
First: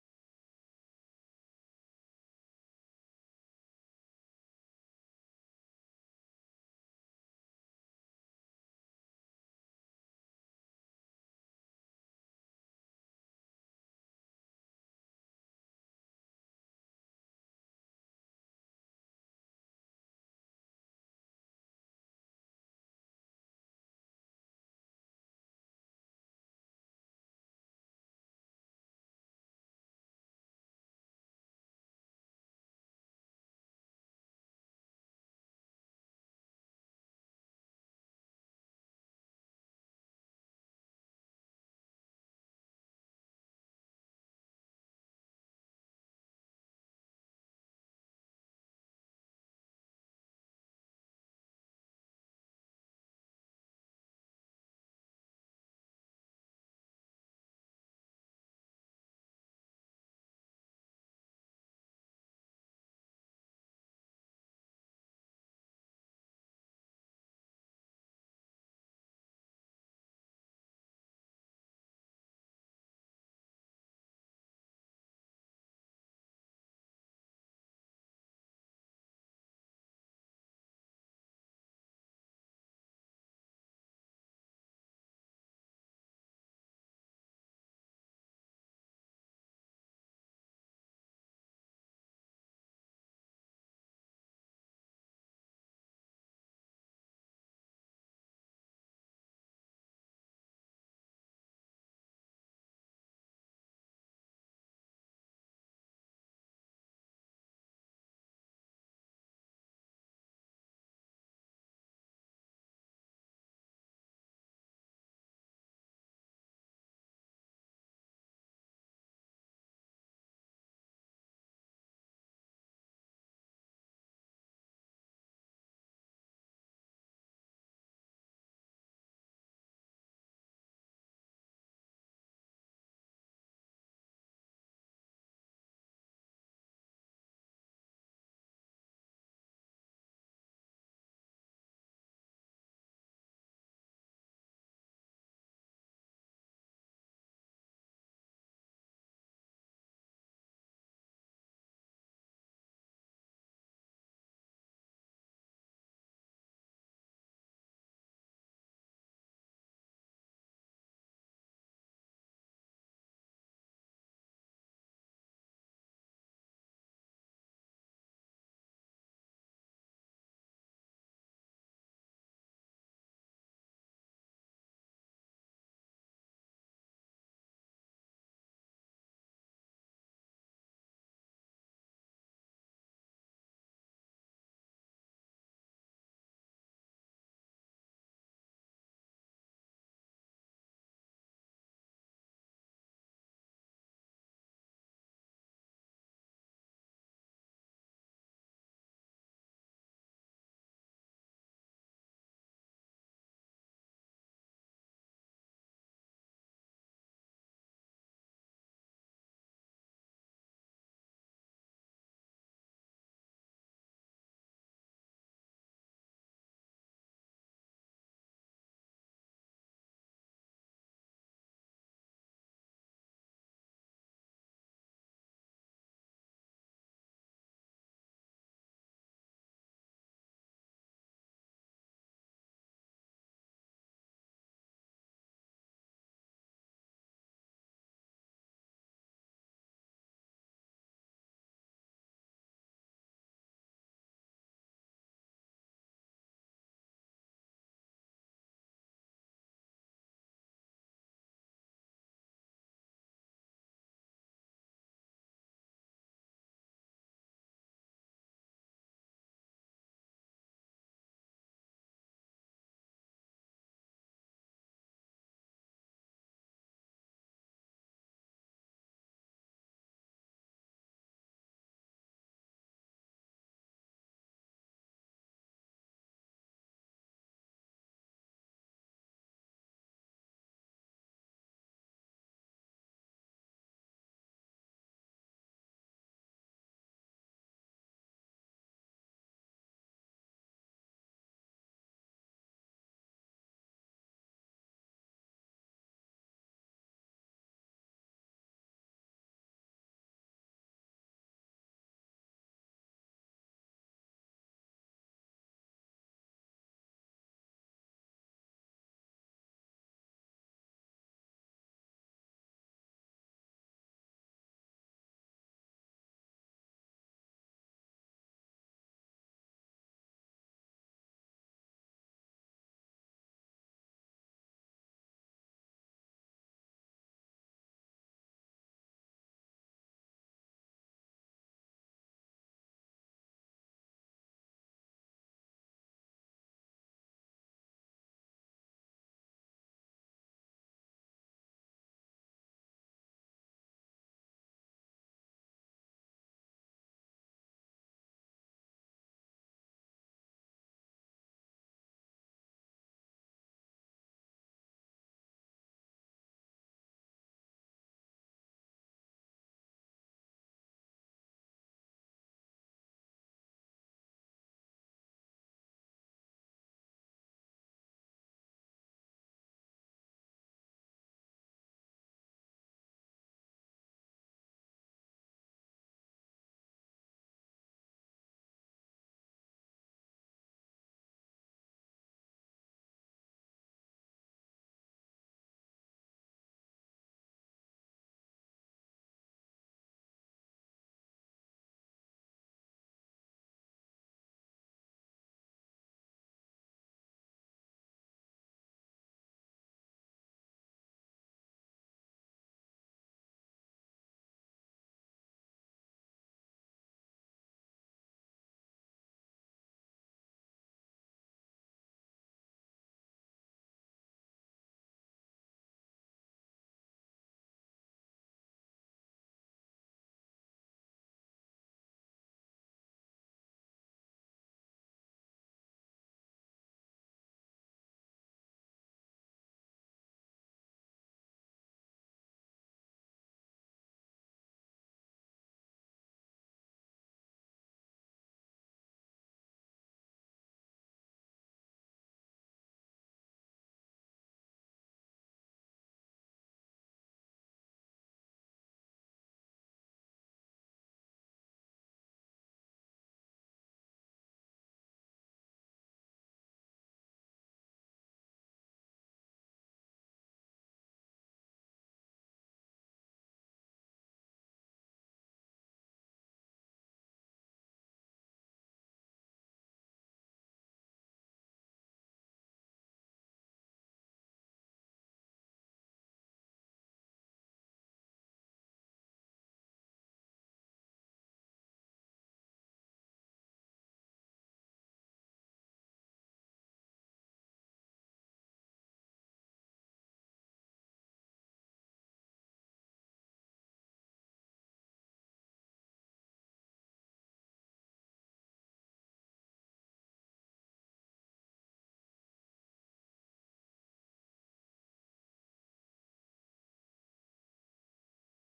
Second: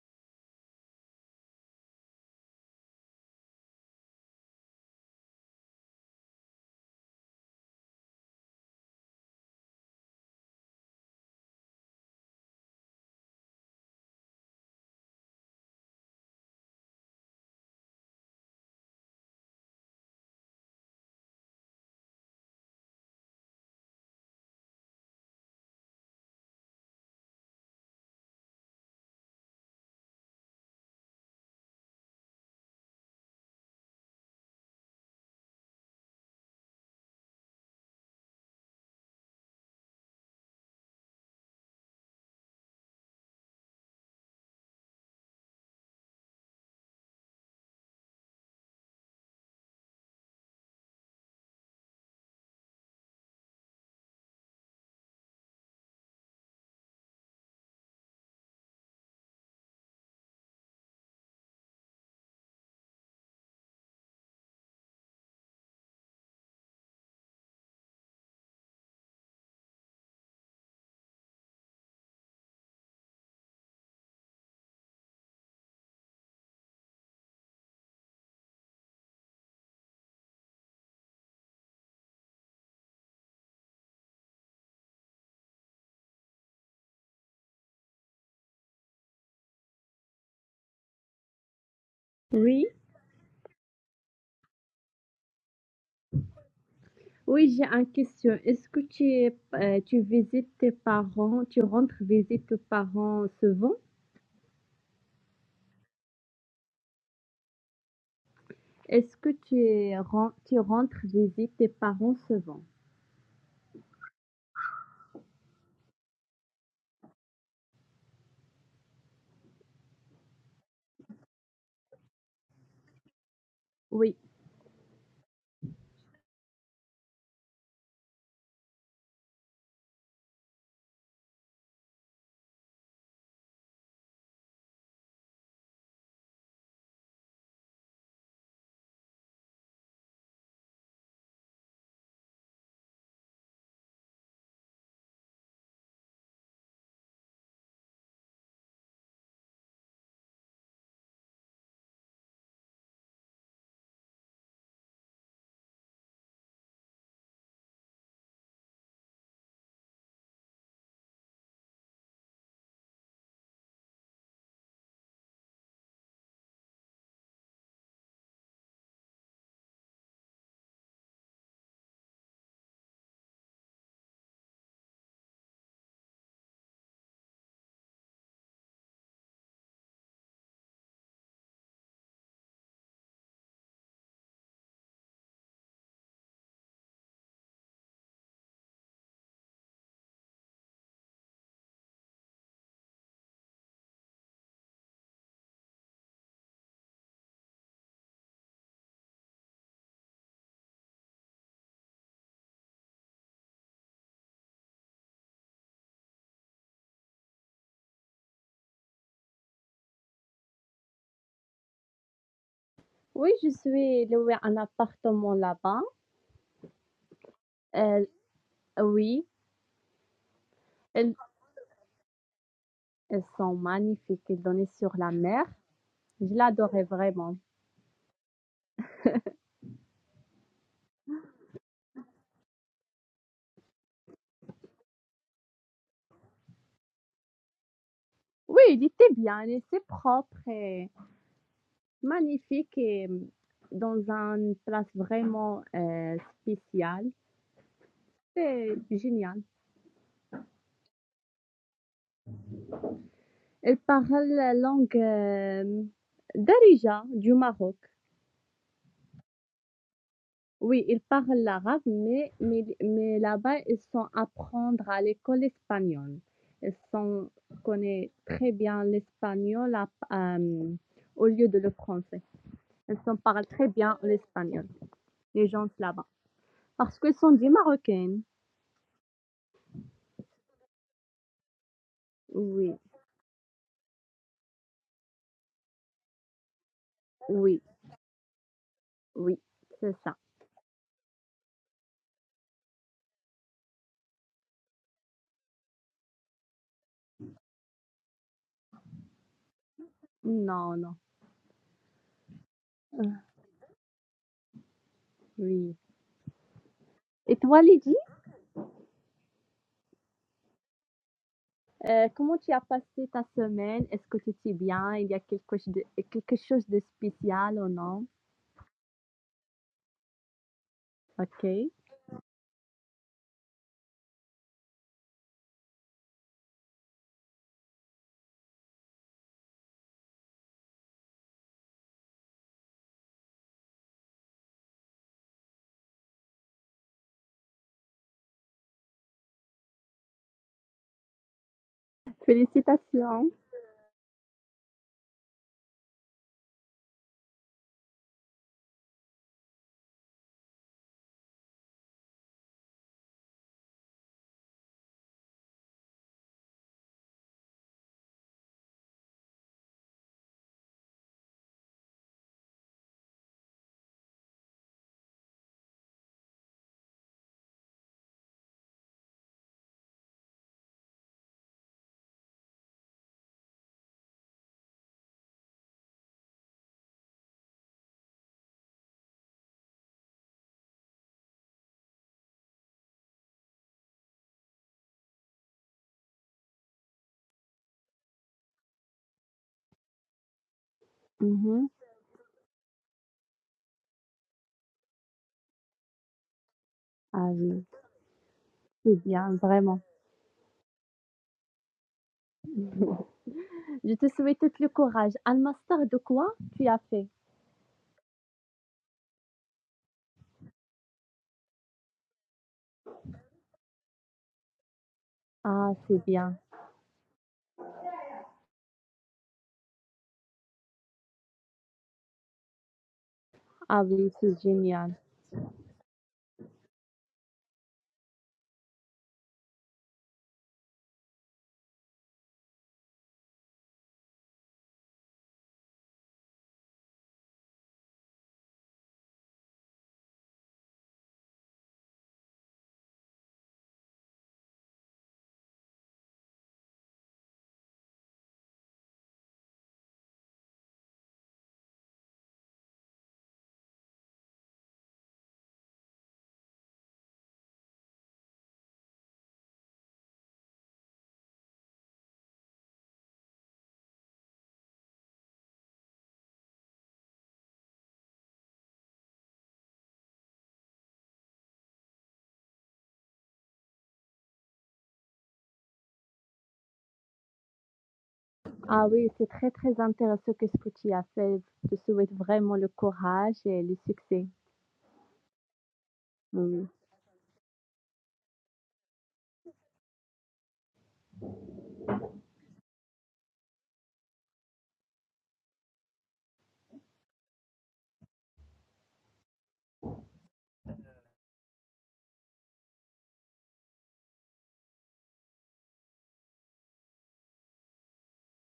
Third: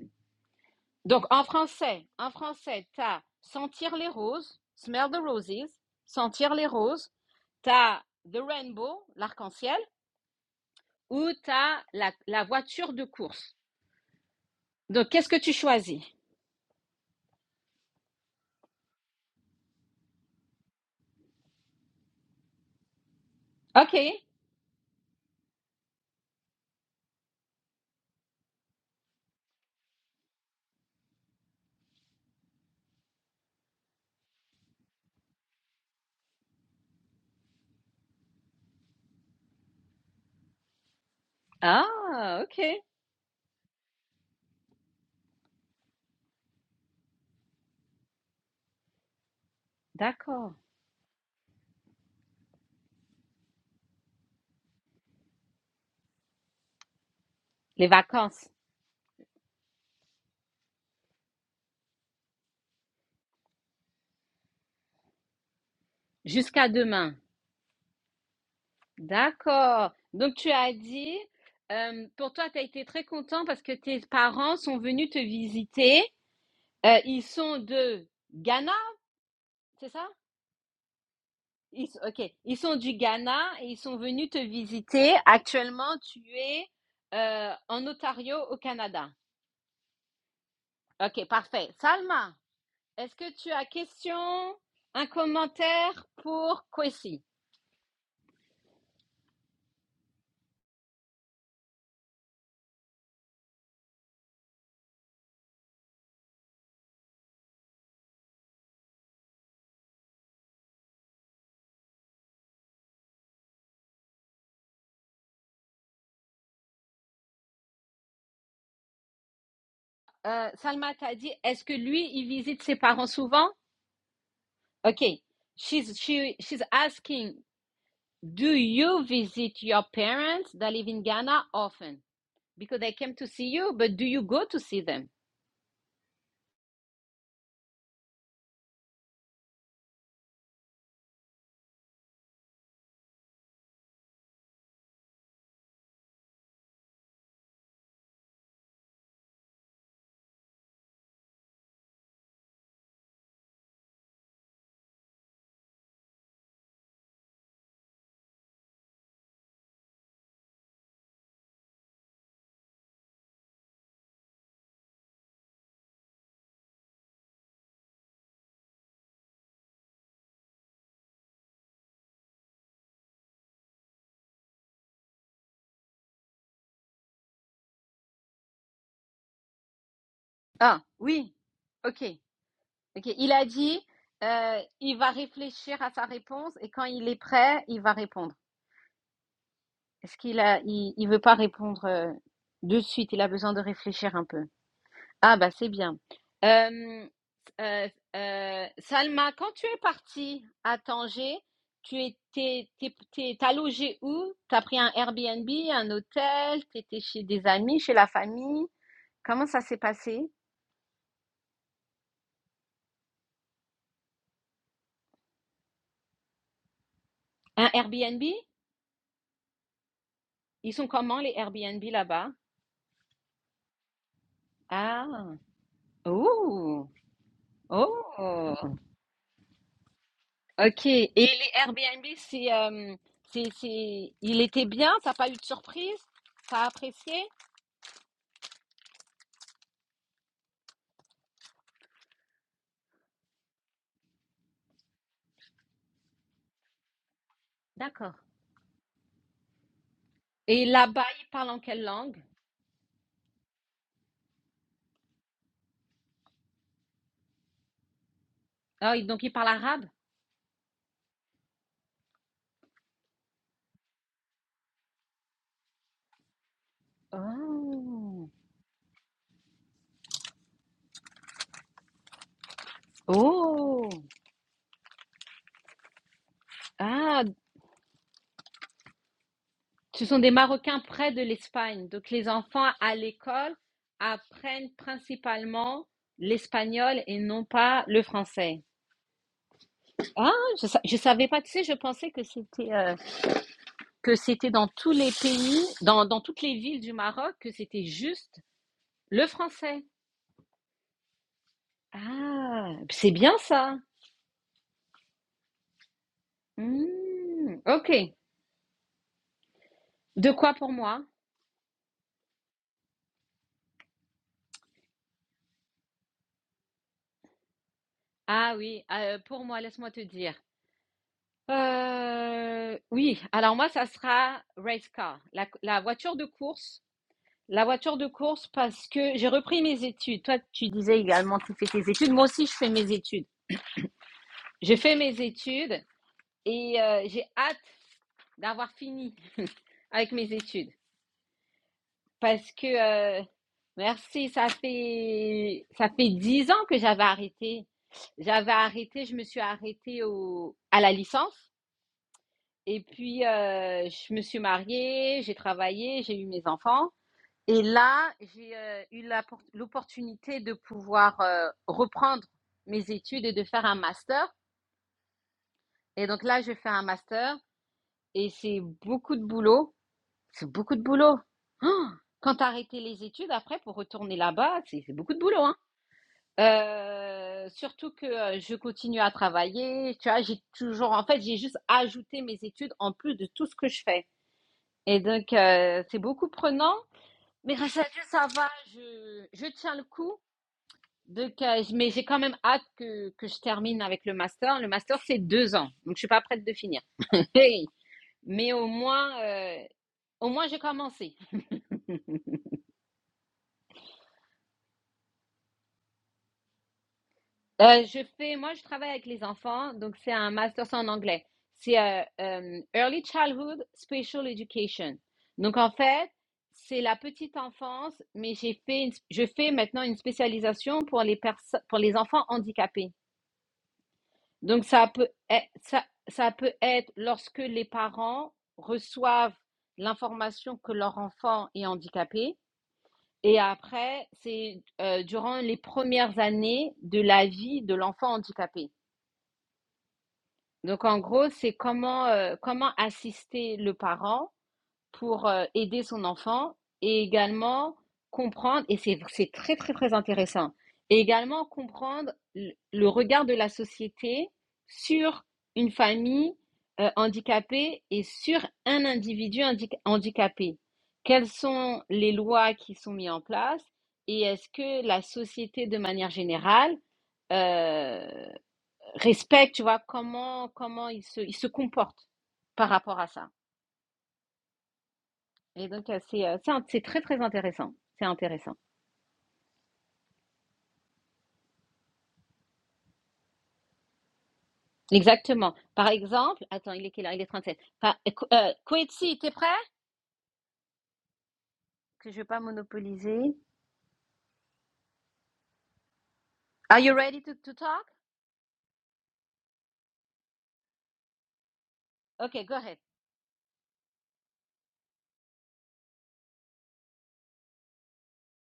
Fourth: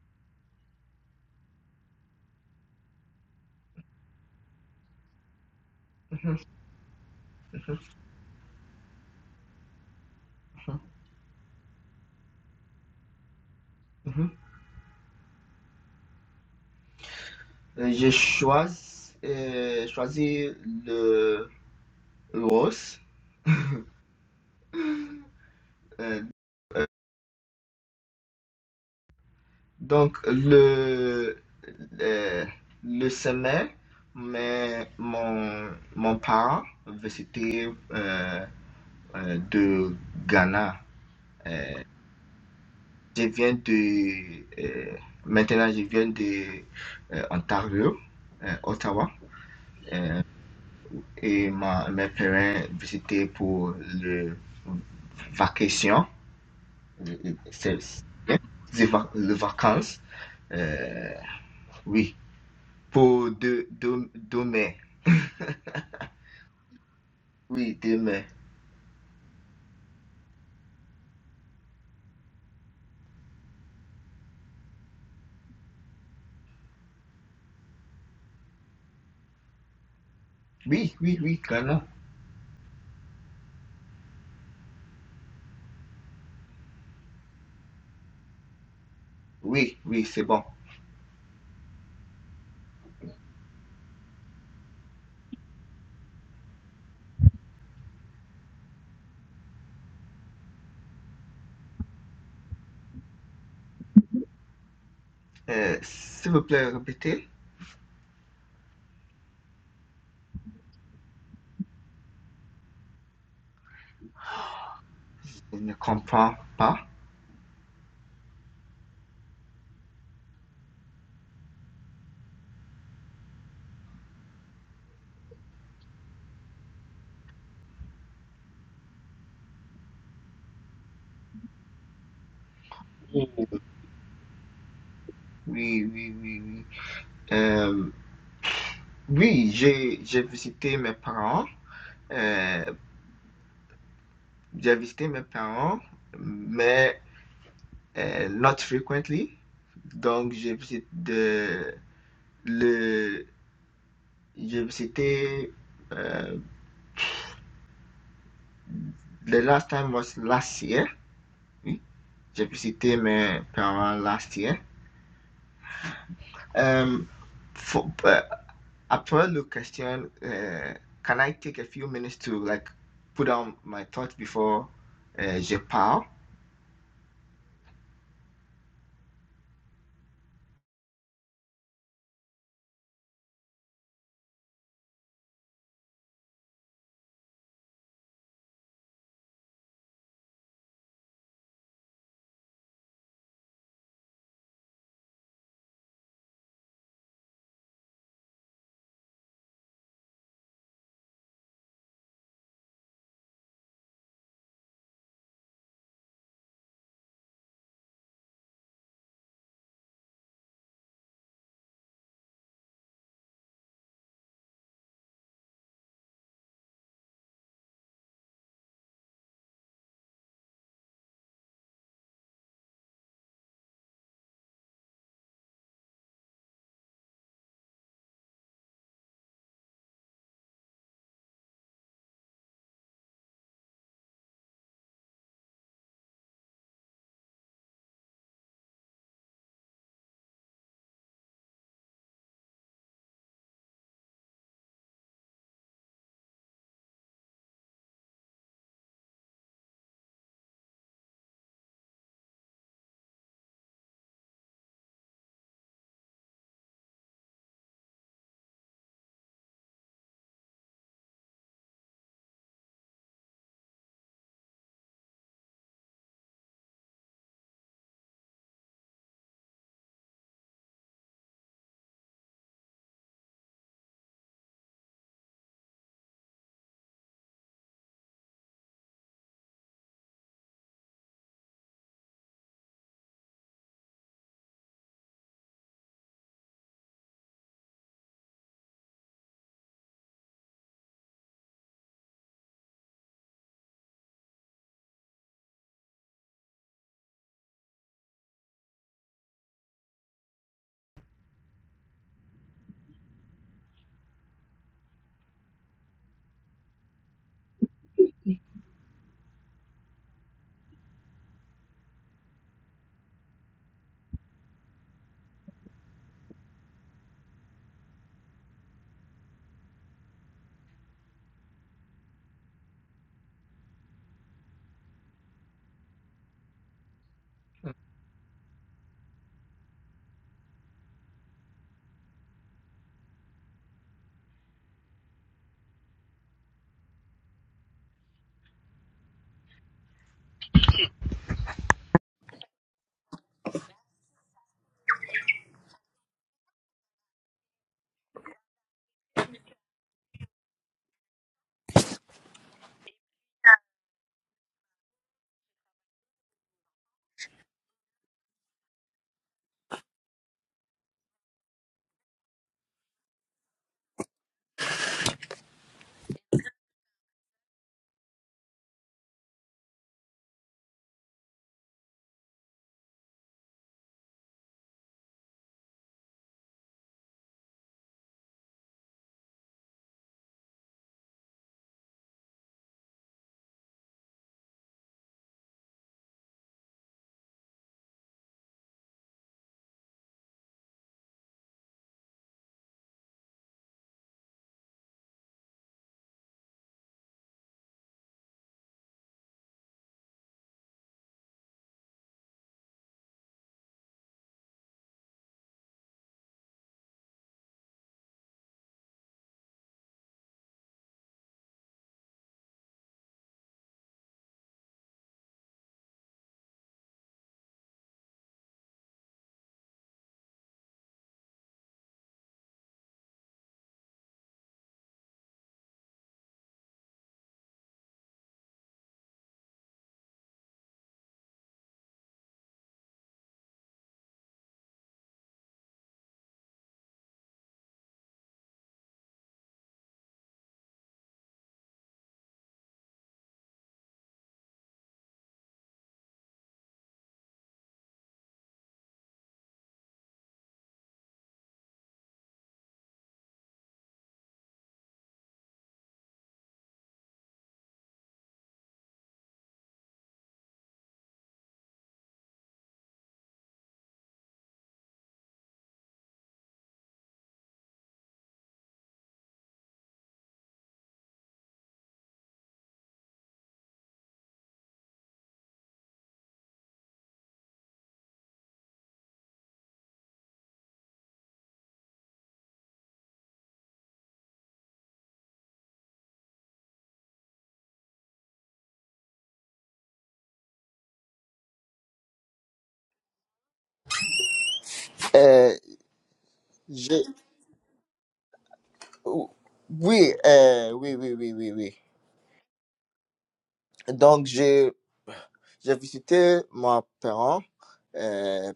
Donc, en français, en français, t'as sentir les roses, smell the roses,
Mhm.
sentir les roses,
Mhm.
t'as the rainbow, l'arc-en-ciel,
mhm.
ou t'as la, la voiture de course.
Mhm.
Donc, qu'est-ce que tu choisis?
Euh, J'ai choisi, euh, choisi le rose.
OK.
euh, Donc, le, le, le sommet, mais mon, mon parent, c'était euh, euh, de Ghana.
Ah, OK.
Je viens de, euh, maintenant, je viens de euh, Ontario, euh, Ottawa,
D'accord.
et ma, mes parents visitaient pour le vacation, le- le- c'est,
Les vacances.
les va- le vacances, euh, oui, pour deux, deux, deux mai,
Jusqu'à demain.
oui, deux mai.
D'accord. Donc, tu as dit, euh, pour toi, tu as été très content parce que tes parents sont venus te visiter. Euh, ils sont de Ghana, c'est ça?
Oui, oui, oui, vraiment.
Ils, ok, ils sont du Ghana et ils sont venus te visiter. Actuellement, tu es euh, en Ontario, au Canada.
Oui, oui, c'est bon.
Ok, parfait. Salma,
Oui,
est-ce que tu as question, un commentaire pour Kwesi?
oui, j'ai une question. Est-ce que tu, euh, tu visites tes parents, tu rentres visite tes parents souvent?
Euh, s'il vous plaît, répétez.
Est-ce que tu, ren- tu rentres visite tes parents souvent?
Je ne comprends pas.
Euh, Salma t'a dit, est-ce que lui, il visite ses parents souvent?
Oui,
Ok, she's, she, she's asking, do you visit your parents that live in Ghana often? because they came to
Oui,
see you, but do you go to see them?
oui, oui, oui. Euh, oui, j'ai j'ai visité mes parents. Euh, j'ai visité mes parents, mais euh, not frequently. Donc, j'ai visité de, le j'ai visité euh, the last time was last year. Oui, j'ai visité mes parents last year. Um, for, uh, after Luke question, uh, can I take a few minutes to like put down my thoughts before uh, je parle?
Ah, oui. Ok. Ok. Il a dit, euh, il va réfléchir à sa réponse et quand il est prêt, il va répondre. Est-ce qu'il a, il, il veut pas répondre euh, de suite, il a besoin de réfléchir un peu. Ah bah c'est bien. Euh, euh, euh, Salma, quand tu es partie à Tanger, tu étais, t'es, t'es- t'as logé où? T'as pris un Airbnb, un hôtel, t'étais chez des amis, chez la famille? Comment ça s'est passé?
oui, je suis louée un appartement là-bas.
Un
Euh,
Airbnb?
oui,
Ils sont comment les Airbnb là-bas?
Elles sont magnifiques, ils donnaient sur
Ah,
la mer. Je l'adorais
oh,
vraiment.
oh, ok. Et les Airbnb, c'est, euh, c'est, c'est, il était bien, t'as pas eu de surprise? T'as apprécié?
Oui, il était bien, il était propre et magnifique et euh, dans une place vraiment euh, spéciale.
D'accord.
C'est génial.
Et là-bas, ils parlent en quelle langue?
Elle parle la langue euh, d'Arija, du Maroc.
Ah, ils- donc ils parlent arabe?
Oui, ils parlent l'arabe, mais, mais, mais là-bas, ils sont à apprendre à l'école espagnole. Ils sont, connaissent
Oh,
très bien l'espagnol à- euh, au lieu de le français. Elles sont- parlent très
oh,
bien l'espagnol, les gens de là-bas. Parce qu'elles
ah,
sont des Marocaines.
ce sont des Marocains près de l'Espagne. Donc les enfants
Oui,
à l'école apprennent principalement l'espagnol et non
oui,
pas le français.
oui, c'est ça.
Ah, je, sa- je savais pas, tu sais, je pensais que c'était euh, que c'était dans tous les pays, dans, dans toutes les villes du Maroc, que c'était juste le français.
Non, non.
Ah, c'est
Euh,
bien ça.
Oui. Et
Hmm,
toi,
ok.
Lydie,
De quoi pour moi?
euh, comment tu as passé ta semaine? Est-ce que tu étais bien? Il y a quelque chose de, quelque chose de spécial ou non?
Ah oui, heu, pour moi, laisse-moi te dire.
Ok.
Heu, oui, alors moi, ça sera race car, la la voiture de course la voiture de course parce que j'ai repris mes études. Toi, tu disais également que tu fais tes études, moi aussi je fais mes études. J'ai fait mes études et heu, j'ai hâte d'avoir fini avec mes études parce que, heu
Félicitations.
merci, ça fait ça fait 10 ans que j'avais arrêté. J'avais arrêté, je me suis arrêtée au à la licence Et puis, heu, je me suis mariée, j'ai travaillé, j'ai eu mes enfants et là, j'ai, heu, eu la por l'opportunité de pouvoir, heu, reprendre mes études et de faire un master et donc là, je fais un master et c'est beaucoup de boulot, c'est beaucoup de boulot. Oh, Quand tu arrêté les études après pour retourner là-bas, c'est c'est beaucoup de boulot, hein. Heu, surtout que, heu, je continue à travailler, tu vois? J'ai toujours en fait, j'ai juste ajouté mes études en plus de tout ce que je fais. Et donc, euh, c'est beaucoup prenant. Mais grâce à Dieu, ça va. Je, je tiens le coup. Donc, euh,
Mhm.
je- mais j'ai quand même hâte que, que je termine avec le master. Le master, c'est deux ans. Donc, je suis pas prête de finir.
Ah oui,
*laughs* mais au
c'est
moins,
bien,
euh,
vraiment.
au moins, j'ai commencé.
Je te souhaite tout le courage. Un master de quoi tu as fait?
Euh, je fais, moi, je travaille avec les enfants, donc c'est un master c'est en anglais. C'est euh, euh, Early Childhood Special Education. Donc
Ah,
en
c'est
fait,
bien.
c'est la petite enfance, mais j'ai fait, une- je fais maintenant une spécialisation pour les perso- pour les enfants handicapés.
Ah oui, c'est
Donc ça
génial.
peut être, ça, ça peut être lorsque les parents reçoivent l'information que leur enfant est handicapé. Et après, c'est euh, durant les premières années de la vie de l'enfant handicapé. Donc en gros, c'est comment, euh, comment assister le parent pour euh, aider son enfant et également comprendre, et c'est c'est très très très intéressant, et également comprendre le, le regard de la société sur une famille euh, handicapée et sur un individu handi- handicapé. Quelles sont les lois qui sont mises en place et est-ce que la société de manière générale euh, respecte, tu vois, comment, comment il se, il se comporte par rapport à ça. Et donc, euh, c'est euh, c'est un- c'est très, très intéressant. C'est intéressant.
Ah oui, c'est très, très intéressant que ce que tu as fait. Je te souhaite vraiment le courage et le succès.
Exactement. Par exemple,
Mm.
attends, il est quelle heure? Il est 37. Par, euh, Ko- euh, Koetsi, t'es prêt? Que je vais pas monopoliser. Are you
J'ai-
ready to, to talk?
Oui, euh, oui, oui, oui, oui, oui.
Ok, go ahead.
Donc, j'ai j'ai visité mon parent euh,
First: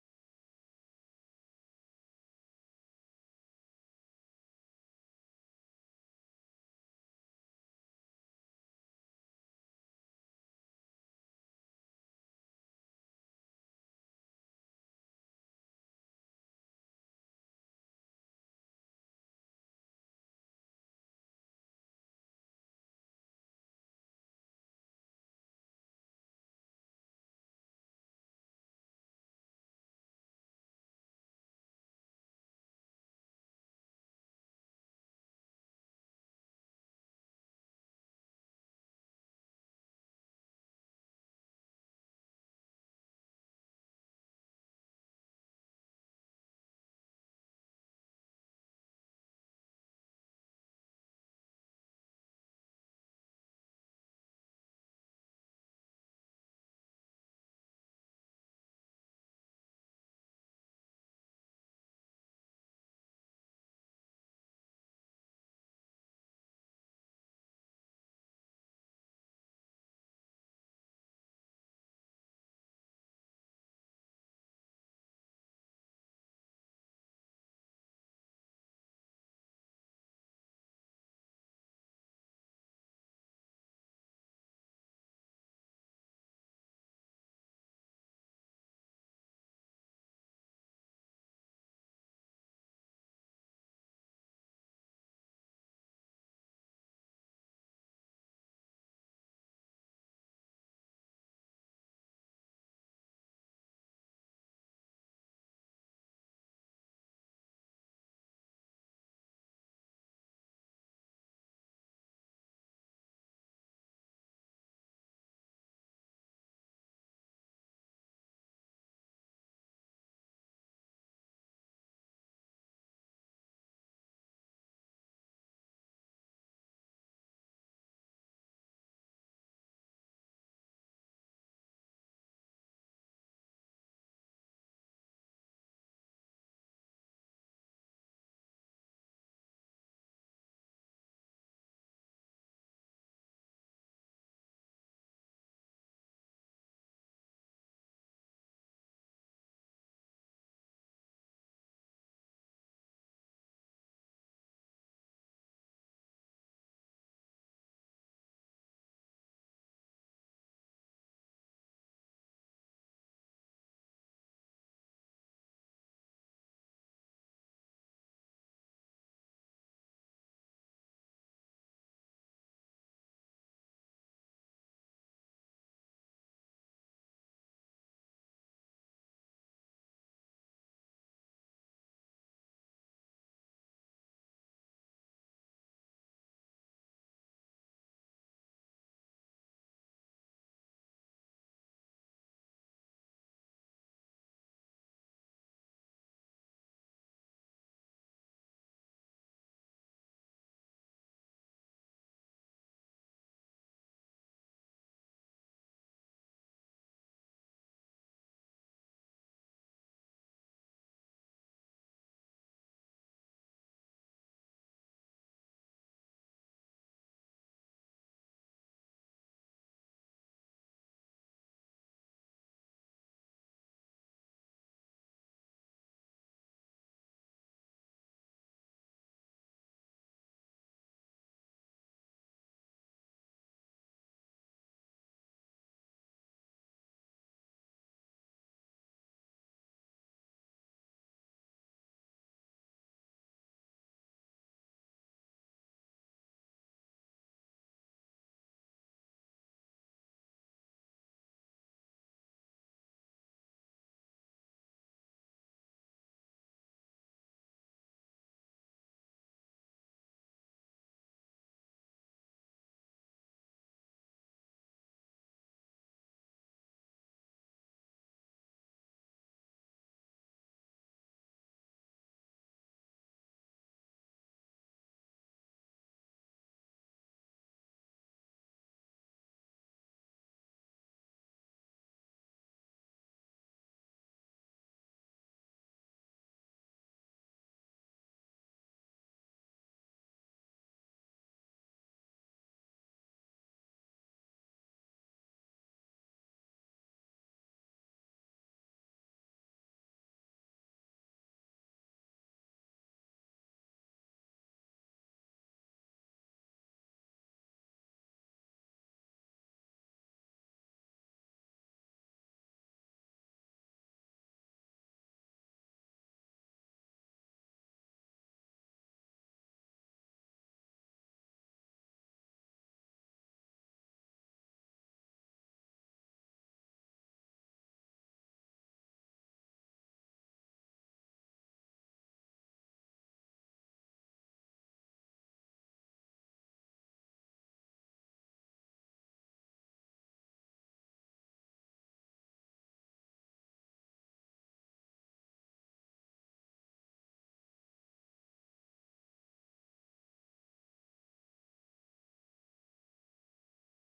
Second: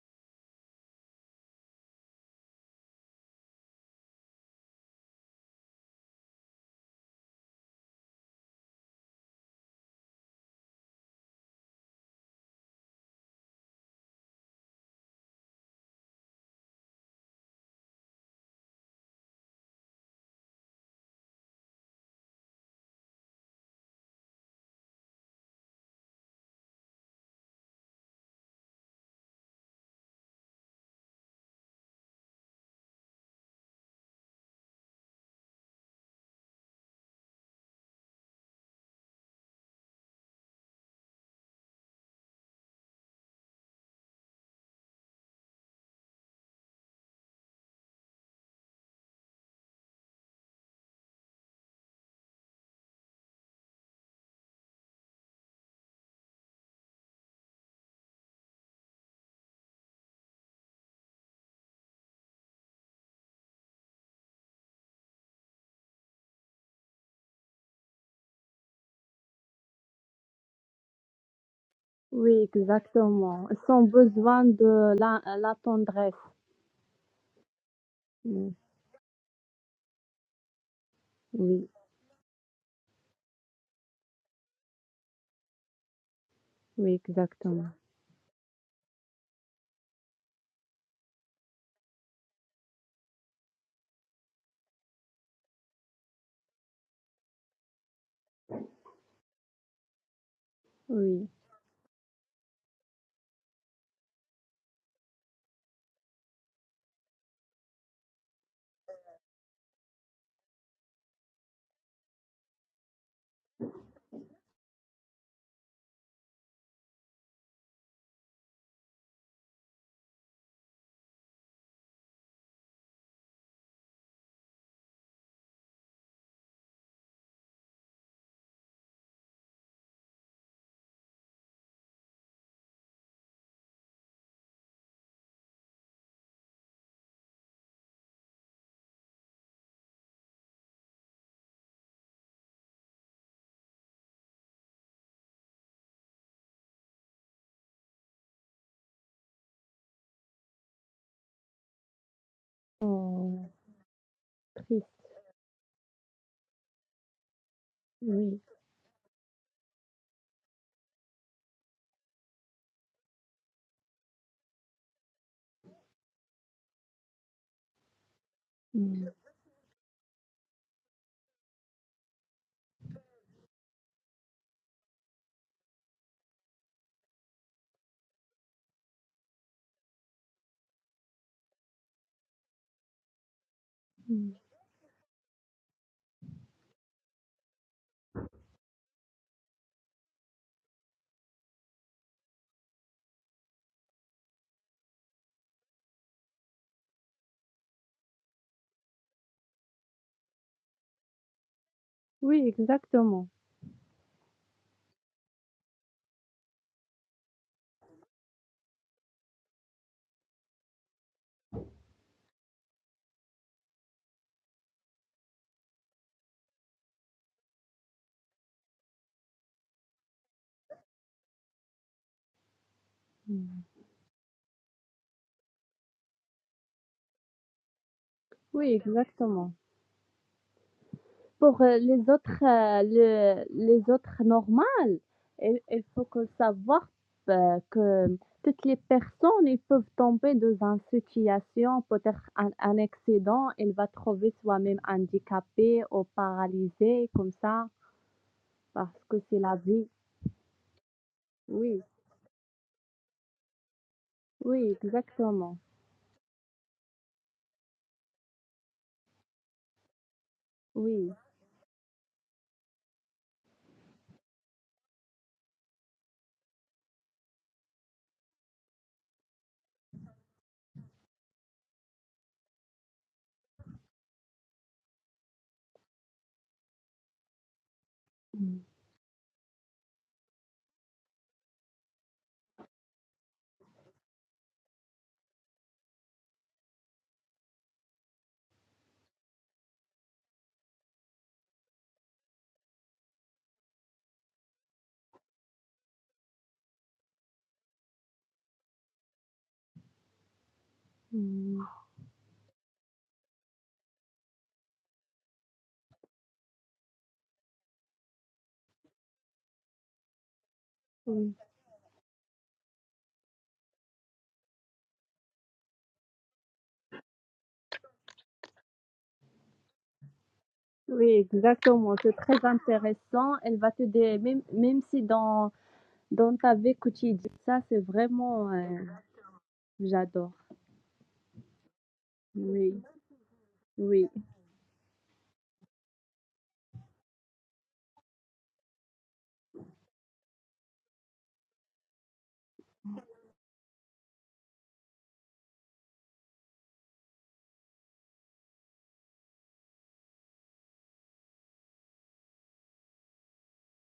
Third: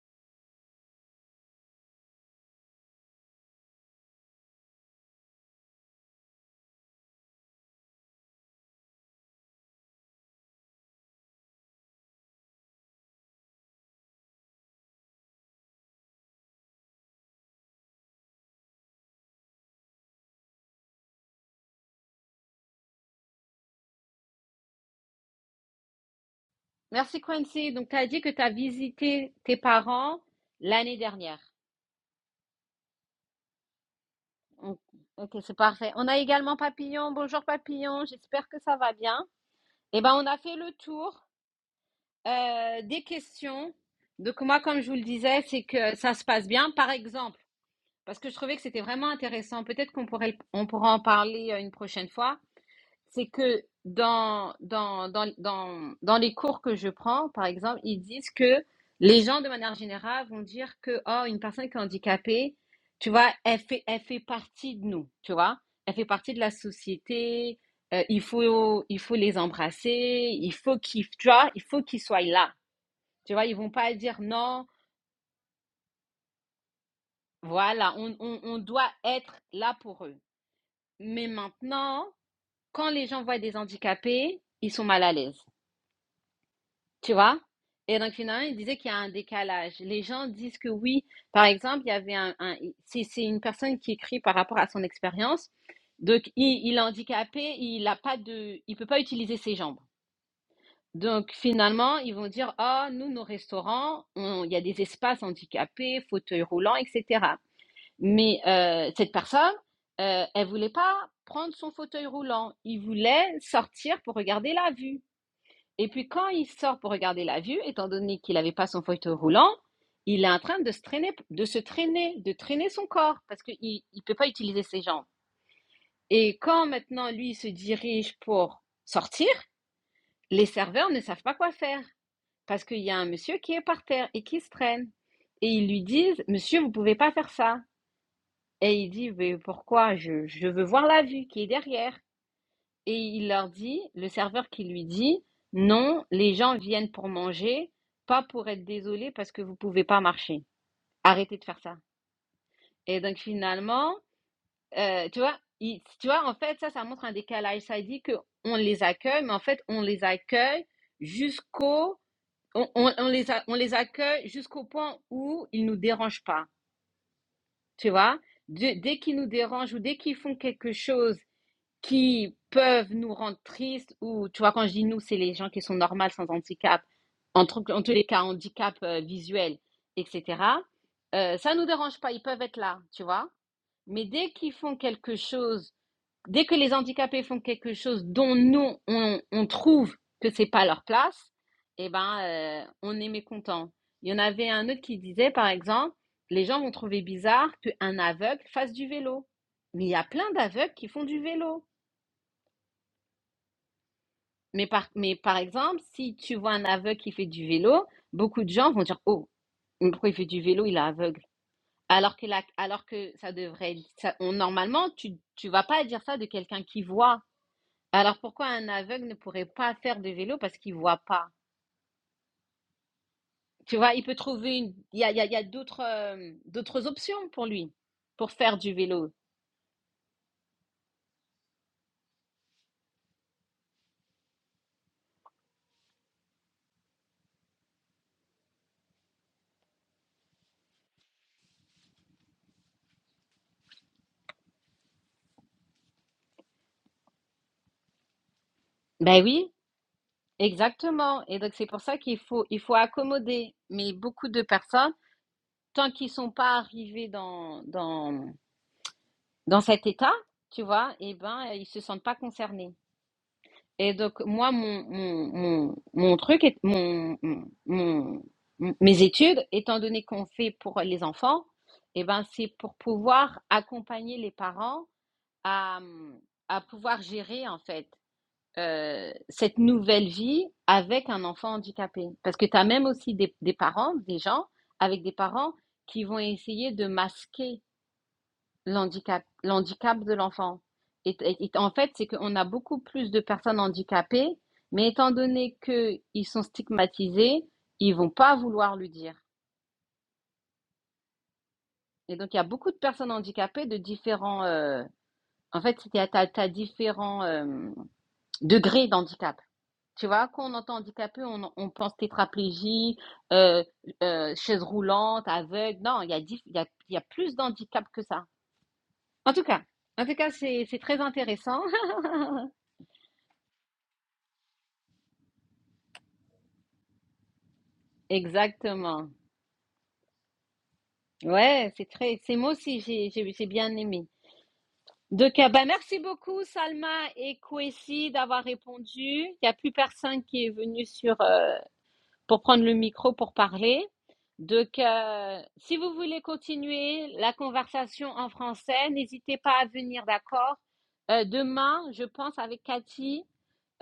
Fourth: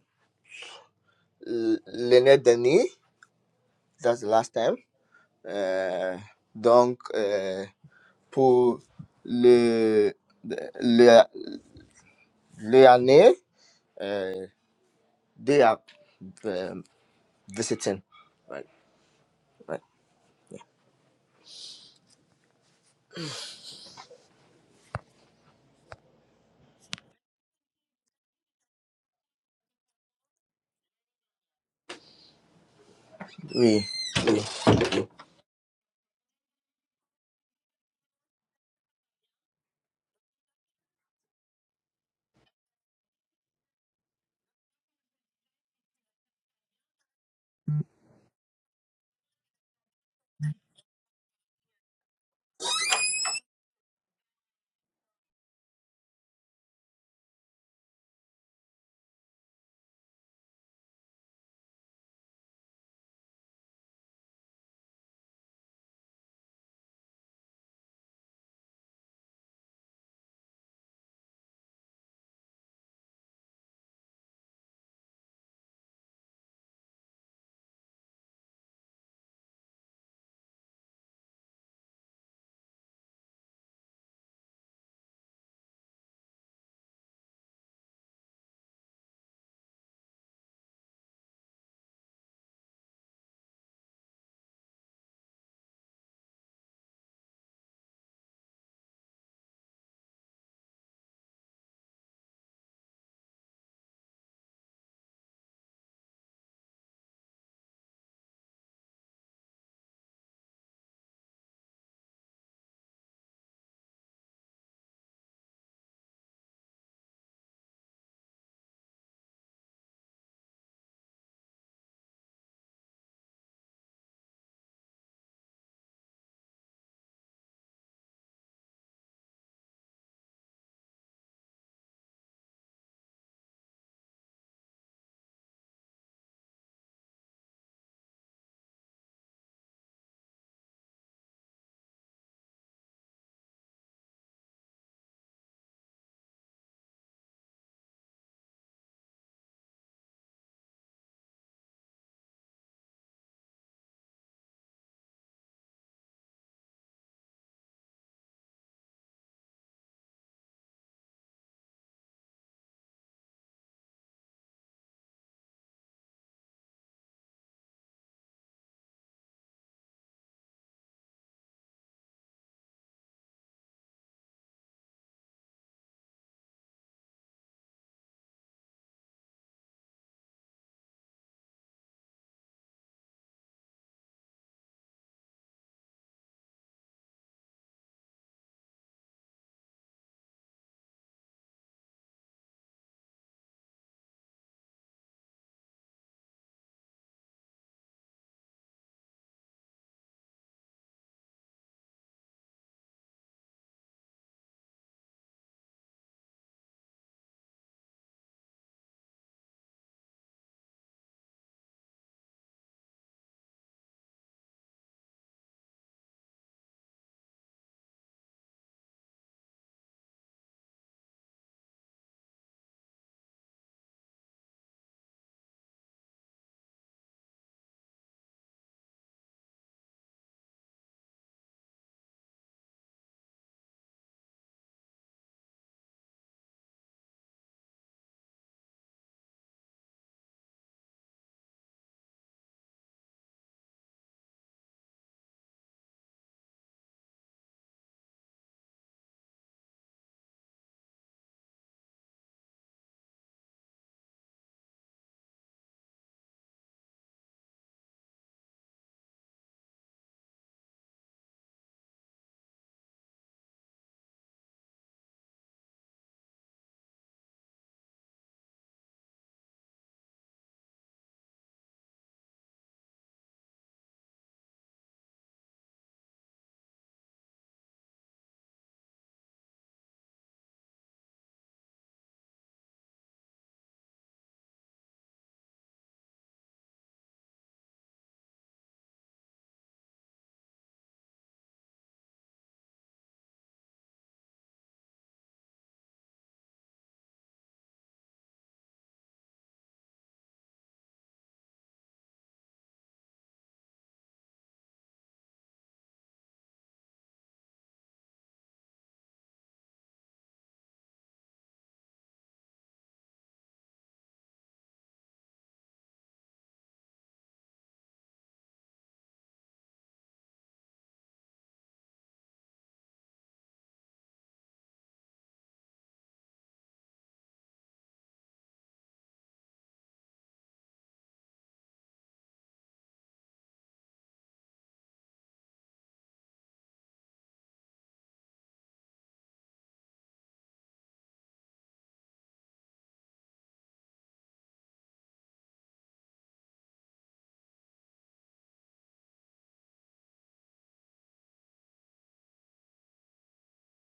l- l'année dernière, that's the last time. Euh, donc, euh, pour le, le, l'année, euh, d'ap-
Merci, Quincy. Donc, tu as dit que tu as visité tes parents l'année dernière. On- Ok, c'est parfait. On a également Papillon. Bonjour, Papillon. J'espère que ça va bien. Eh ben, on a fait le tour. Euh, des questions. Donc moi, comme je vous le disais, c'est que ça se passe bien. Par exemple, parce que je trouvais que c'était vraiment intéressant, peut-être qu'on pourrait, on pourra en parler euh, une prochaine fois, c'est que dans, dans, dans, dans, dans les cours que je prends, par exemple, ils disent que les gens, de manière générale, vont dire que, oh, une personne qui est handicapée, tu vois, elle fait, elle fait partie de nous, tu vois, elle fait partie de la société, euh, il faut, il faut les embrasser, il faut qu'ils, tu vois, il faut qu'ils soient
Oui,
là. Tu vois,
exactement.
ils vont
Ils ont
pas dire
besoin
non,
de la, la tendresse.
voilà, on, on,
Mm.
on doit être là pour eux. Mais
Oui,
maintenant, quand les gens voient des handicapés, ils sont mal à l'aise,
oui,
tu vois?
exactement.
Et donc finalement, ils disaient qu'il y a un décalage. Les gens disent que oui. Par exemple, il y avait un, un- c'est, c'est une personne qui écrit par rapport à son expérience. Donc, il, il est handicapé, il a pas de, il peut pas utiliser ses jambes.
Oui.
Donc finalement, ils vont dire, oh, nous, nos restaurants, on- il y a des espaces handicapés, fauteuils roulants, etc. Mais euh, cette personne, euh, elle voulait pas prendre son fauteuil roulant. Il voulait sortir pour regarder la vue. Et puis quand il sort pour regarder la vue, étant donné qu'il n'avait pas son fauteuil roulant, il est en train de se traîner, de se traîner, de traîner son corps parce qu'il ne peut pas utiliser ses jambes. Et quand maintenant lui il se dirige pour sortir, les serveurs ne savent pas quoi faire parce qu'il y a un monsieur qui est par terre et qui se traîne. Et ils lui disent, monsieur, vous ne pouvez pas faire ça. Et il dit, mais pourquoi? Je, je veux voir la vue qui est derrière. Et il leur dit, le serveur qui lui dit, non, les gens viennent pour manger, pas pour être désolés parce que vous pouvez pas marcher. Arrêtez de faire ça. Et donc
Oh,
finalement,
triste.
euh, tu vois, il- tu vois, en fait, ça, ça montre un décalage. Ça dit que
Oui.
on les accueille, mais en fait, on les accueille jusqu'au, on, on- on les a- on les accueille jusqu'au point où ils nous dérangent pas. Tu vois? Dès dès
Mm.
qu'ils nous dérangent ou dès qu'ils font quelque chose qui peuvent nous rendre tristes ou, tu vois, quand je dis nous, c'est les gens qui sont normales sans handicap, en, tout- en tous les cas, handicap euh, visuel, etc. Euh, ça ne nous dérange pas, ils peuvent être là, tu vois. Mais dès
Mm.
qu'ils font quelque chose, dès que les handicapés font quelque chose dont nous, on, on trouve que c'est pas leur place, eh ben, euh, on est mécontent. Il y en avait un autre qui disait, par exemple, les gens vont trouver bizarre qu'un aveugle fasse du vélo. Mais il y a plein d'aveugles qui font du vélo.
Oui, exactement.
Mais par, mais par exemple, si tu vois un aveugle qui fait du vélo, beaucoup de gens vont dire, Oh, mais pourquoi il fait du vélo, il est aveugle. Alors que, la- alors que ça devrait être- ça- on, normalement, tu ne vas pas dire ça de quelqu'un qui voit. Alors pourquoi un aveugle ne pourrait pas faire de vélo parce qu'il voit pas?
Mm.
Tu vois, il peut trouver une, il y a, il y a- il y a d'autres euh, d'autres options pour lui, pour faire du
Oui,
vélo.
exactement. Pour euh, les autres, euh, le- les autres normales, il, il faut que savoir euh, que toutes les personnes, ils peuvent tomber dans une situation, peut-être un, un accident, il va trouver soi-même handicapé ou paralysé, comme ça, parce que
Ben
c'est
oui,
la vie.
exactement. Et donc c'est pour
Oui,
ça qu'il faut, il faut accommoder. Mais beaucoup de
oui,
personnes
exactement.
tant qu'ils sont pas arrivés dans, dans, dans cet état, tu vois,
Oui.
eh ben, euh, ils se sentent pas concernés. Et donc, moi, mon, mon, mon, mon truc, est, mon, mon, mon- mes études, étant donné qu'on fait pour les enfants, eh ben, c'est pour pouvoir accompagner les parents à, à pouvoir gérer, en fait,
Mm.
euh, cette nouvelle vie avec un enfant handicapé. Parce que tu as même aussi des, des parents, des gens, avec des parents qui vont essayer de masquer L'handicap, l'handicap de l'enfant. Et, et- et en fait, c'est qu'on a beaucoup plus de personnes handicapées, mais étant donné qu'ils sont stigmatisés, ils vont pas vouloir le dire.
Mm.
Et donc, il y a beaucoup de personnes handicapées de différents... euh, en fait, tu as, différents euh, degrés d'handicap. Tu vois, quand on entend handicapé,
Oui,
on, on pense tétraplégie, euh, euh, chaise roulante, aveugle. Non, il y a, dif- il y a, il y a plus d'handicap que ça. En tout cas, en tout cas, c'est c'est très
oui,
intéressant. *laughs*
exactement. C'est très intéressant. Elle va te dire, même, même si dans Dans ta vie quotidienne, ça c'est vraiment, euh,
Exactement.
j'adore.
Ouais, c'est très. C'est moi aussi,
Oui,
j'ai j'ai j'ai bien aimé.
oui.
Donc, euh, ben, merci beaucoup, Salma et Kwesi, d'avoir répondu. Il n'y a plus personne qui est venu sur, euh, pour prendre le micro pour parler. Donc, euh, si vous voulez continuer la conversation en français, n'hésitez pas à venir, d'accord? Euh, demain, je pense, avec Cathy,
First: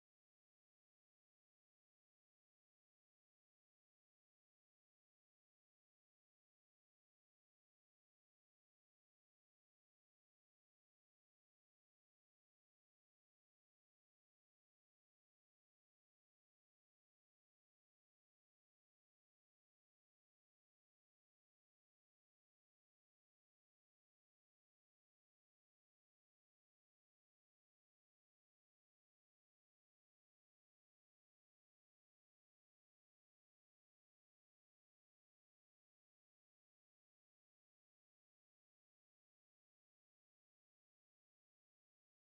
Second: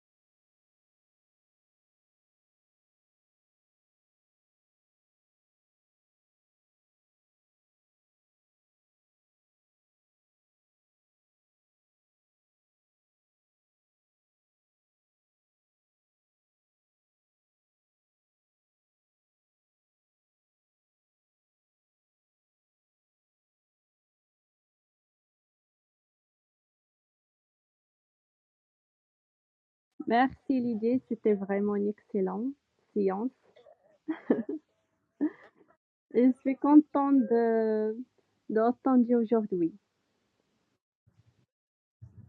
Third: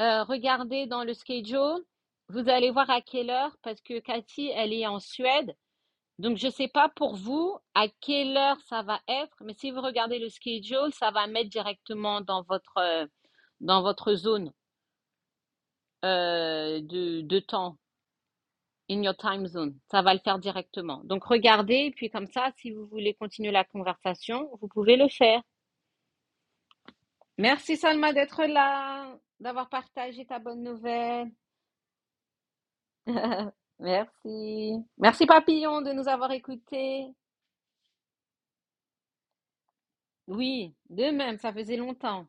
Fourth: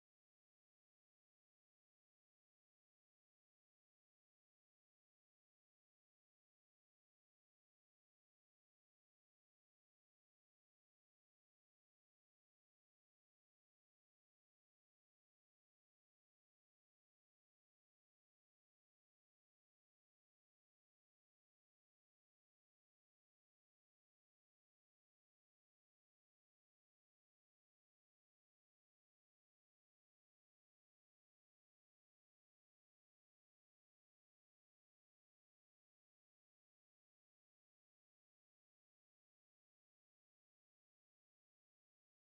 euh, regardez dans le schedule. Vous allez voir à quelle heure, parce que Cathy, elle est en Suède. Donc, je ne sais pas pour vous à quelle heure ça va être, mais si vous regardez le schedule, ça va mettre directement dans votre, euh, dans votre zone euh, de, de temps, in your time zone. Ça va le faire directement. Donc, regardez, et puis comme ça, si vous voulez continuer la conversation, vous pouvez le faire. Merci Salma d'être là, d'avoir partagé ta
Merci
bonne
Lydie,
nouvelle.
c'était vraiment une excellente séance.
*laughs* Merci. Merci Papillon de nous
Et
avoir
je suis
écoutés.
contente de, de t'entendre aujourd'hui.
Oui, de même, ça faisait longtemps.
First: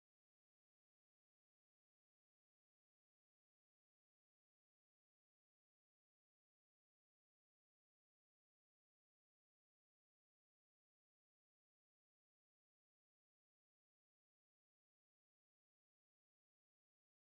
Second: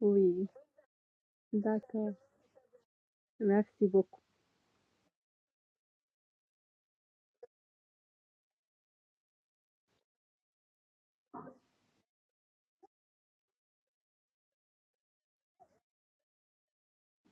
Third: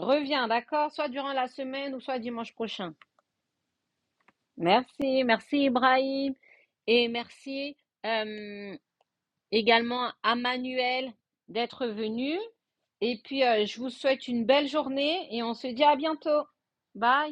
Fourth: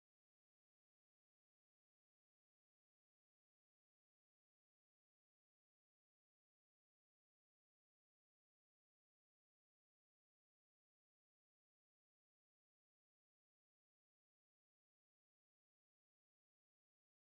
Oui,
d'accord? Soit durant la semaine ou
d'accord.
soit dimanche prochain.
Merci beaucoup.
Merci, merci Ibrahim. Et merci euh, également à Manuel d'être venu. Et puis, euh, je vous souhaite une belle journée et on se dit à bientôt. Bye.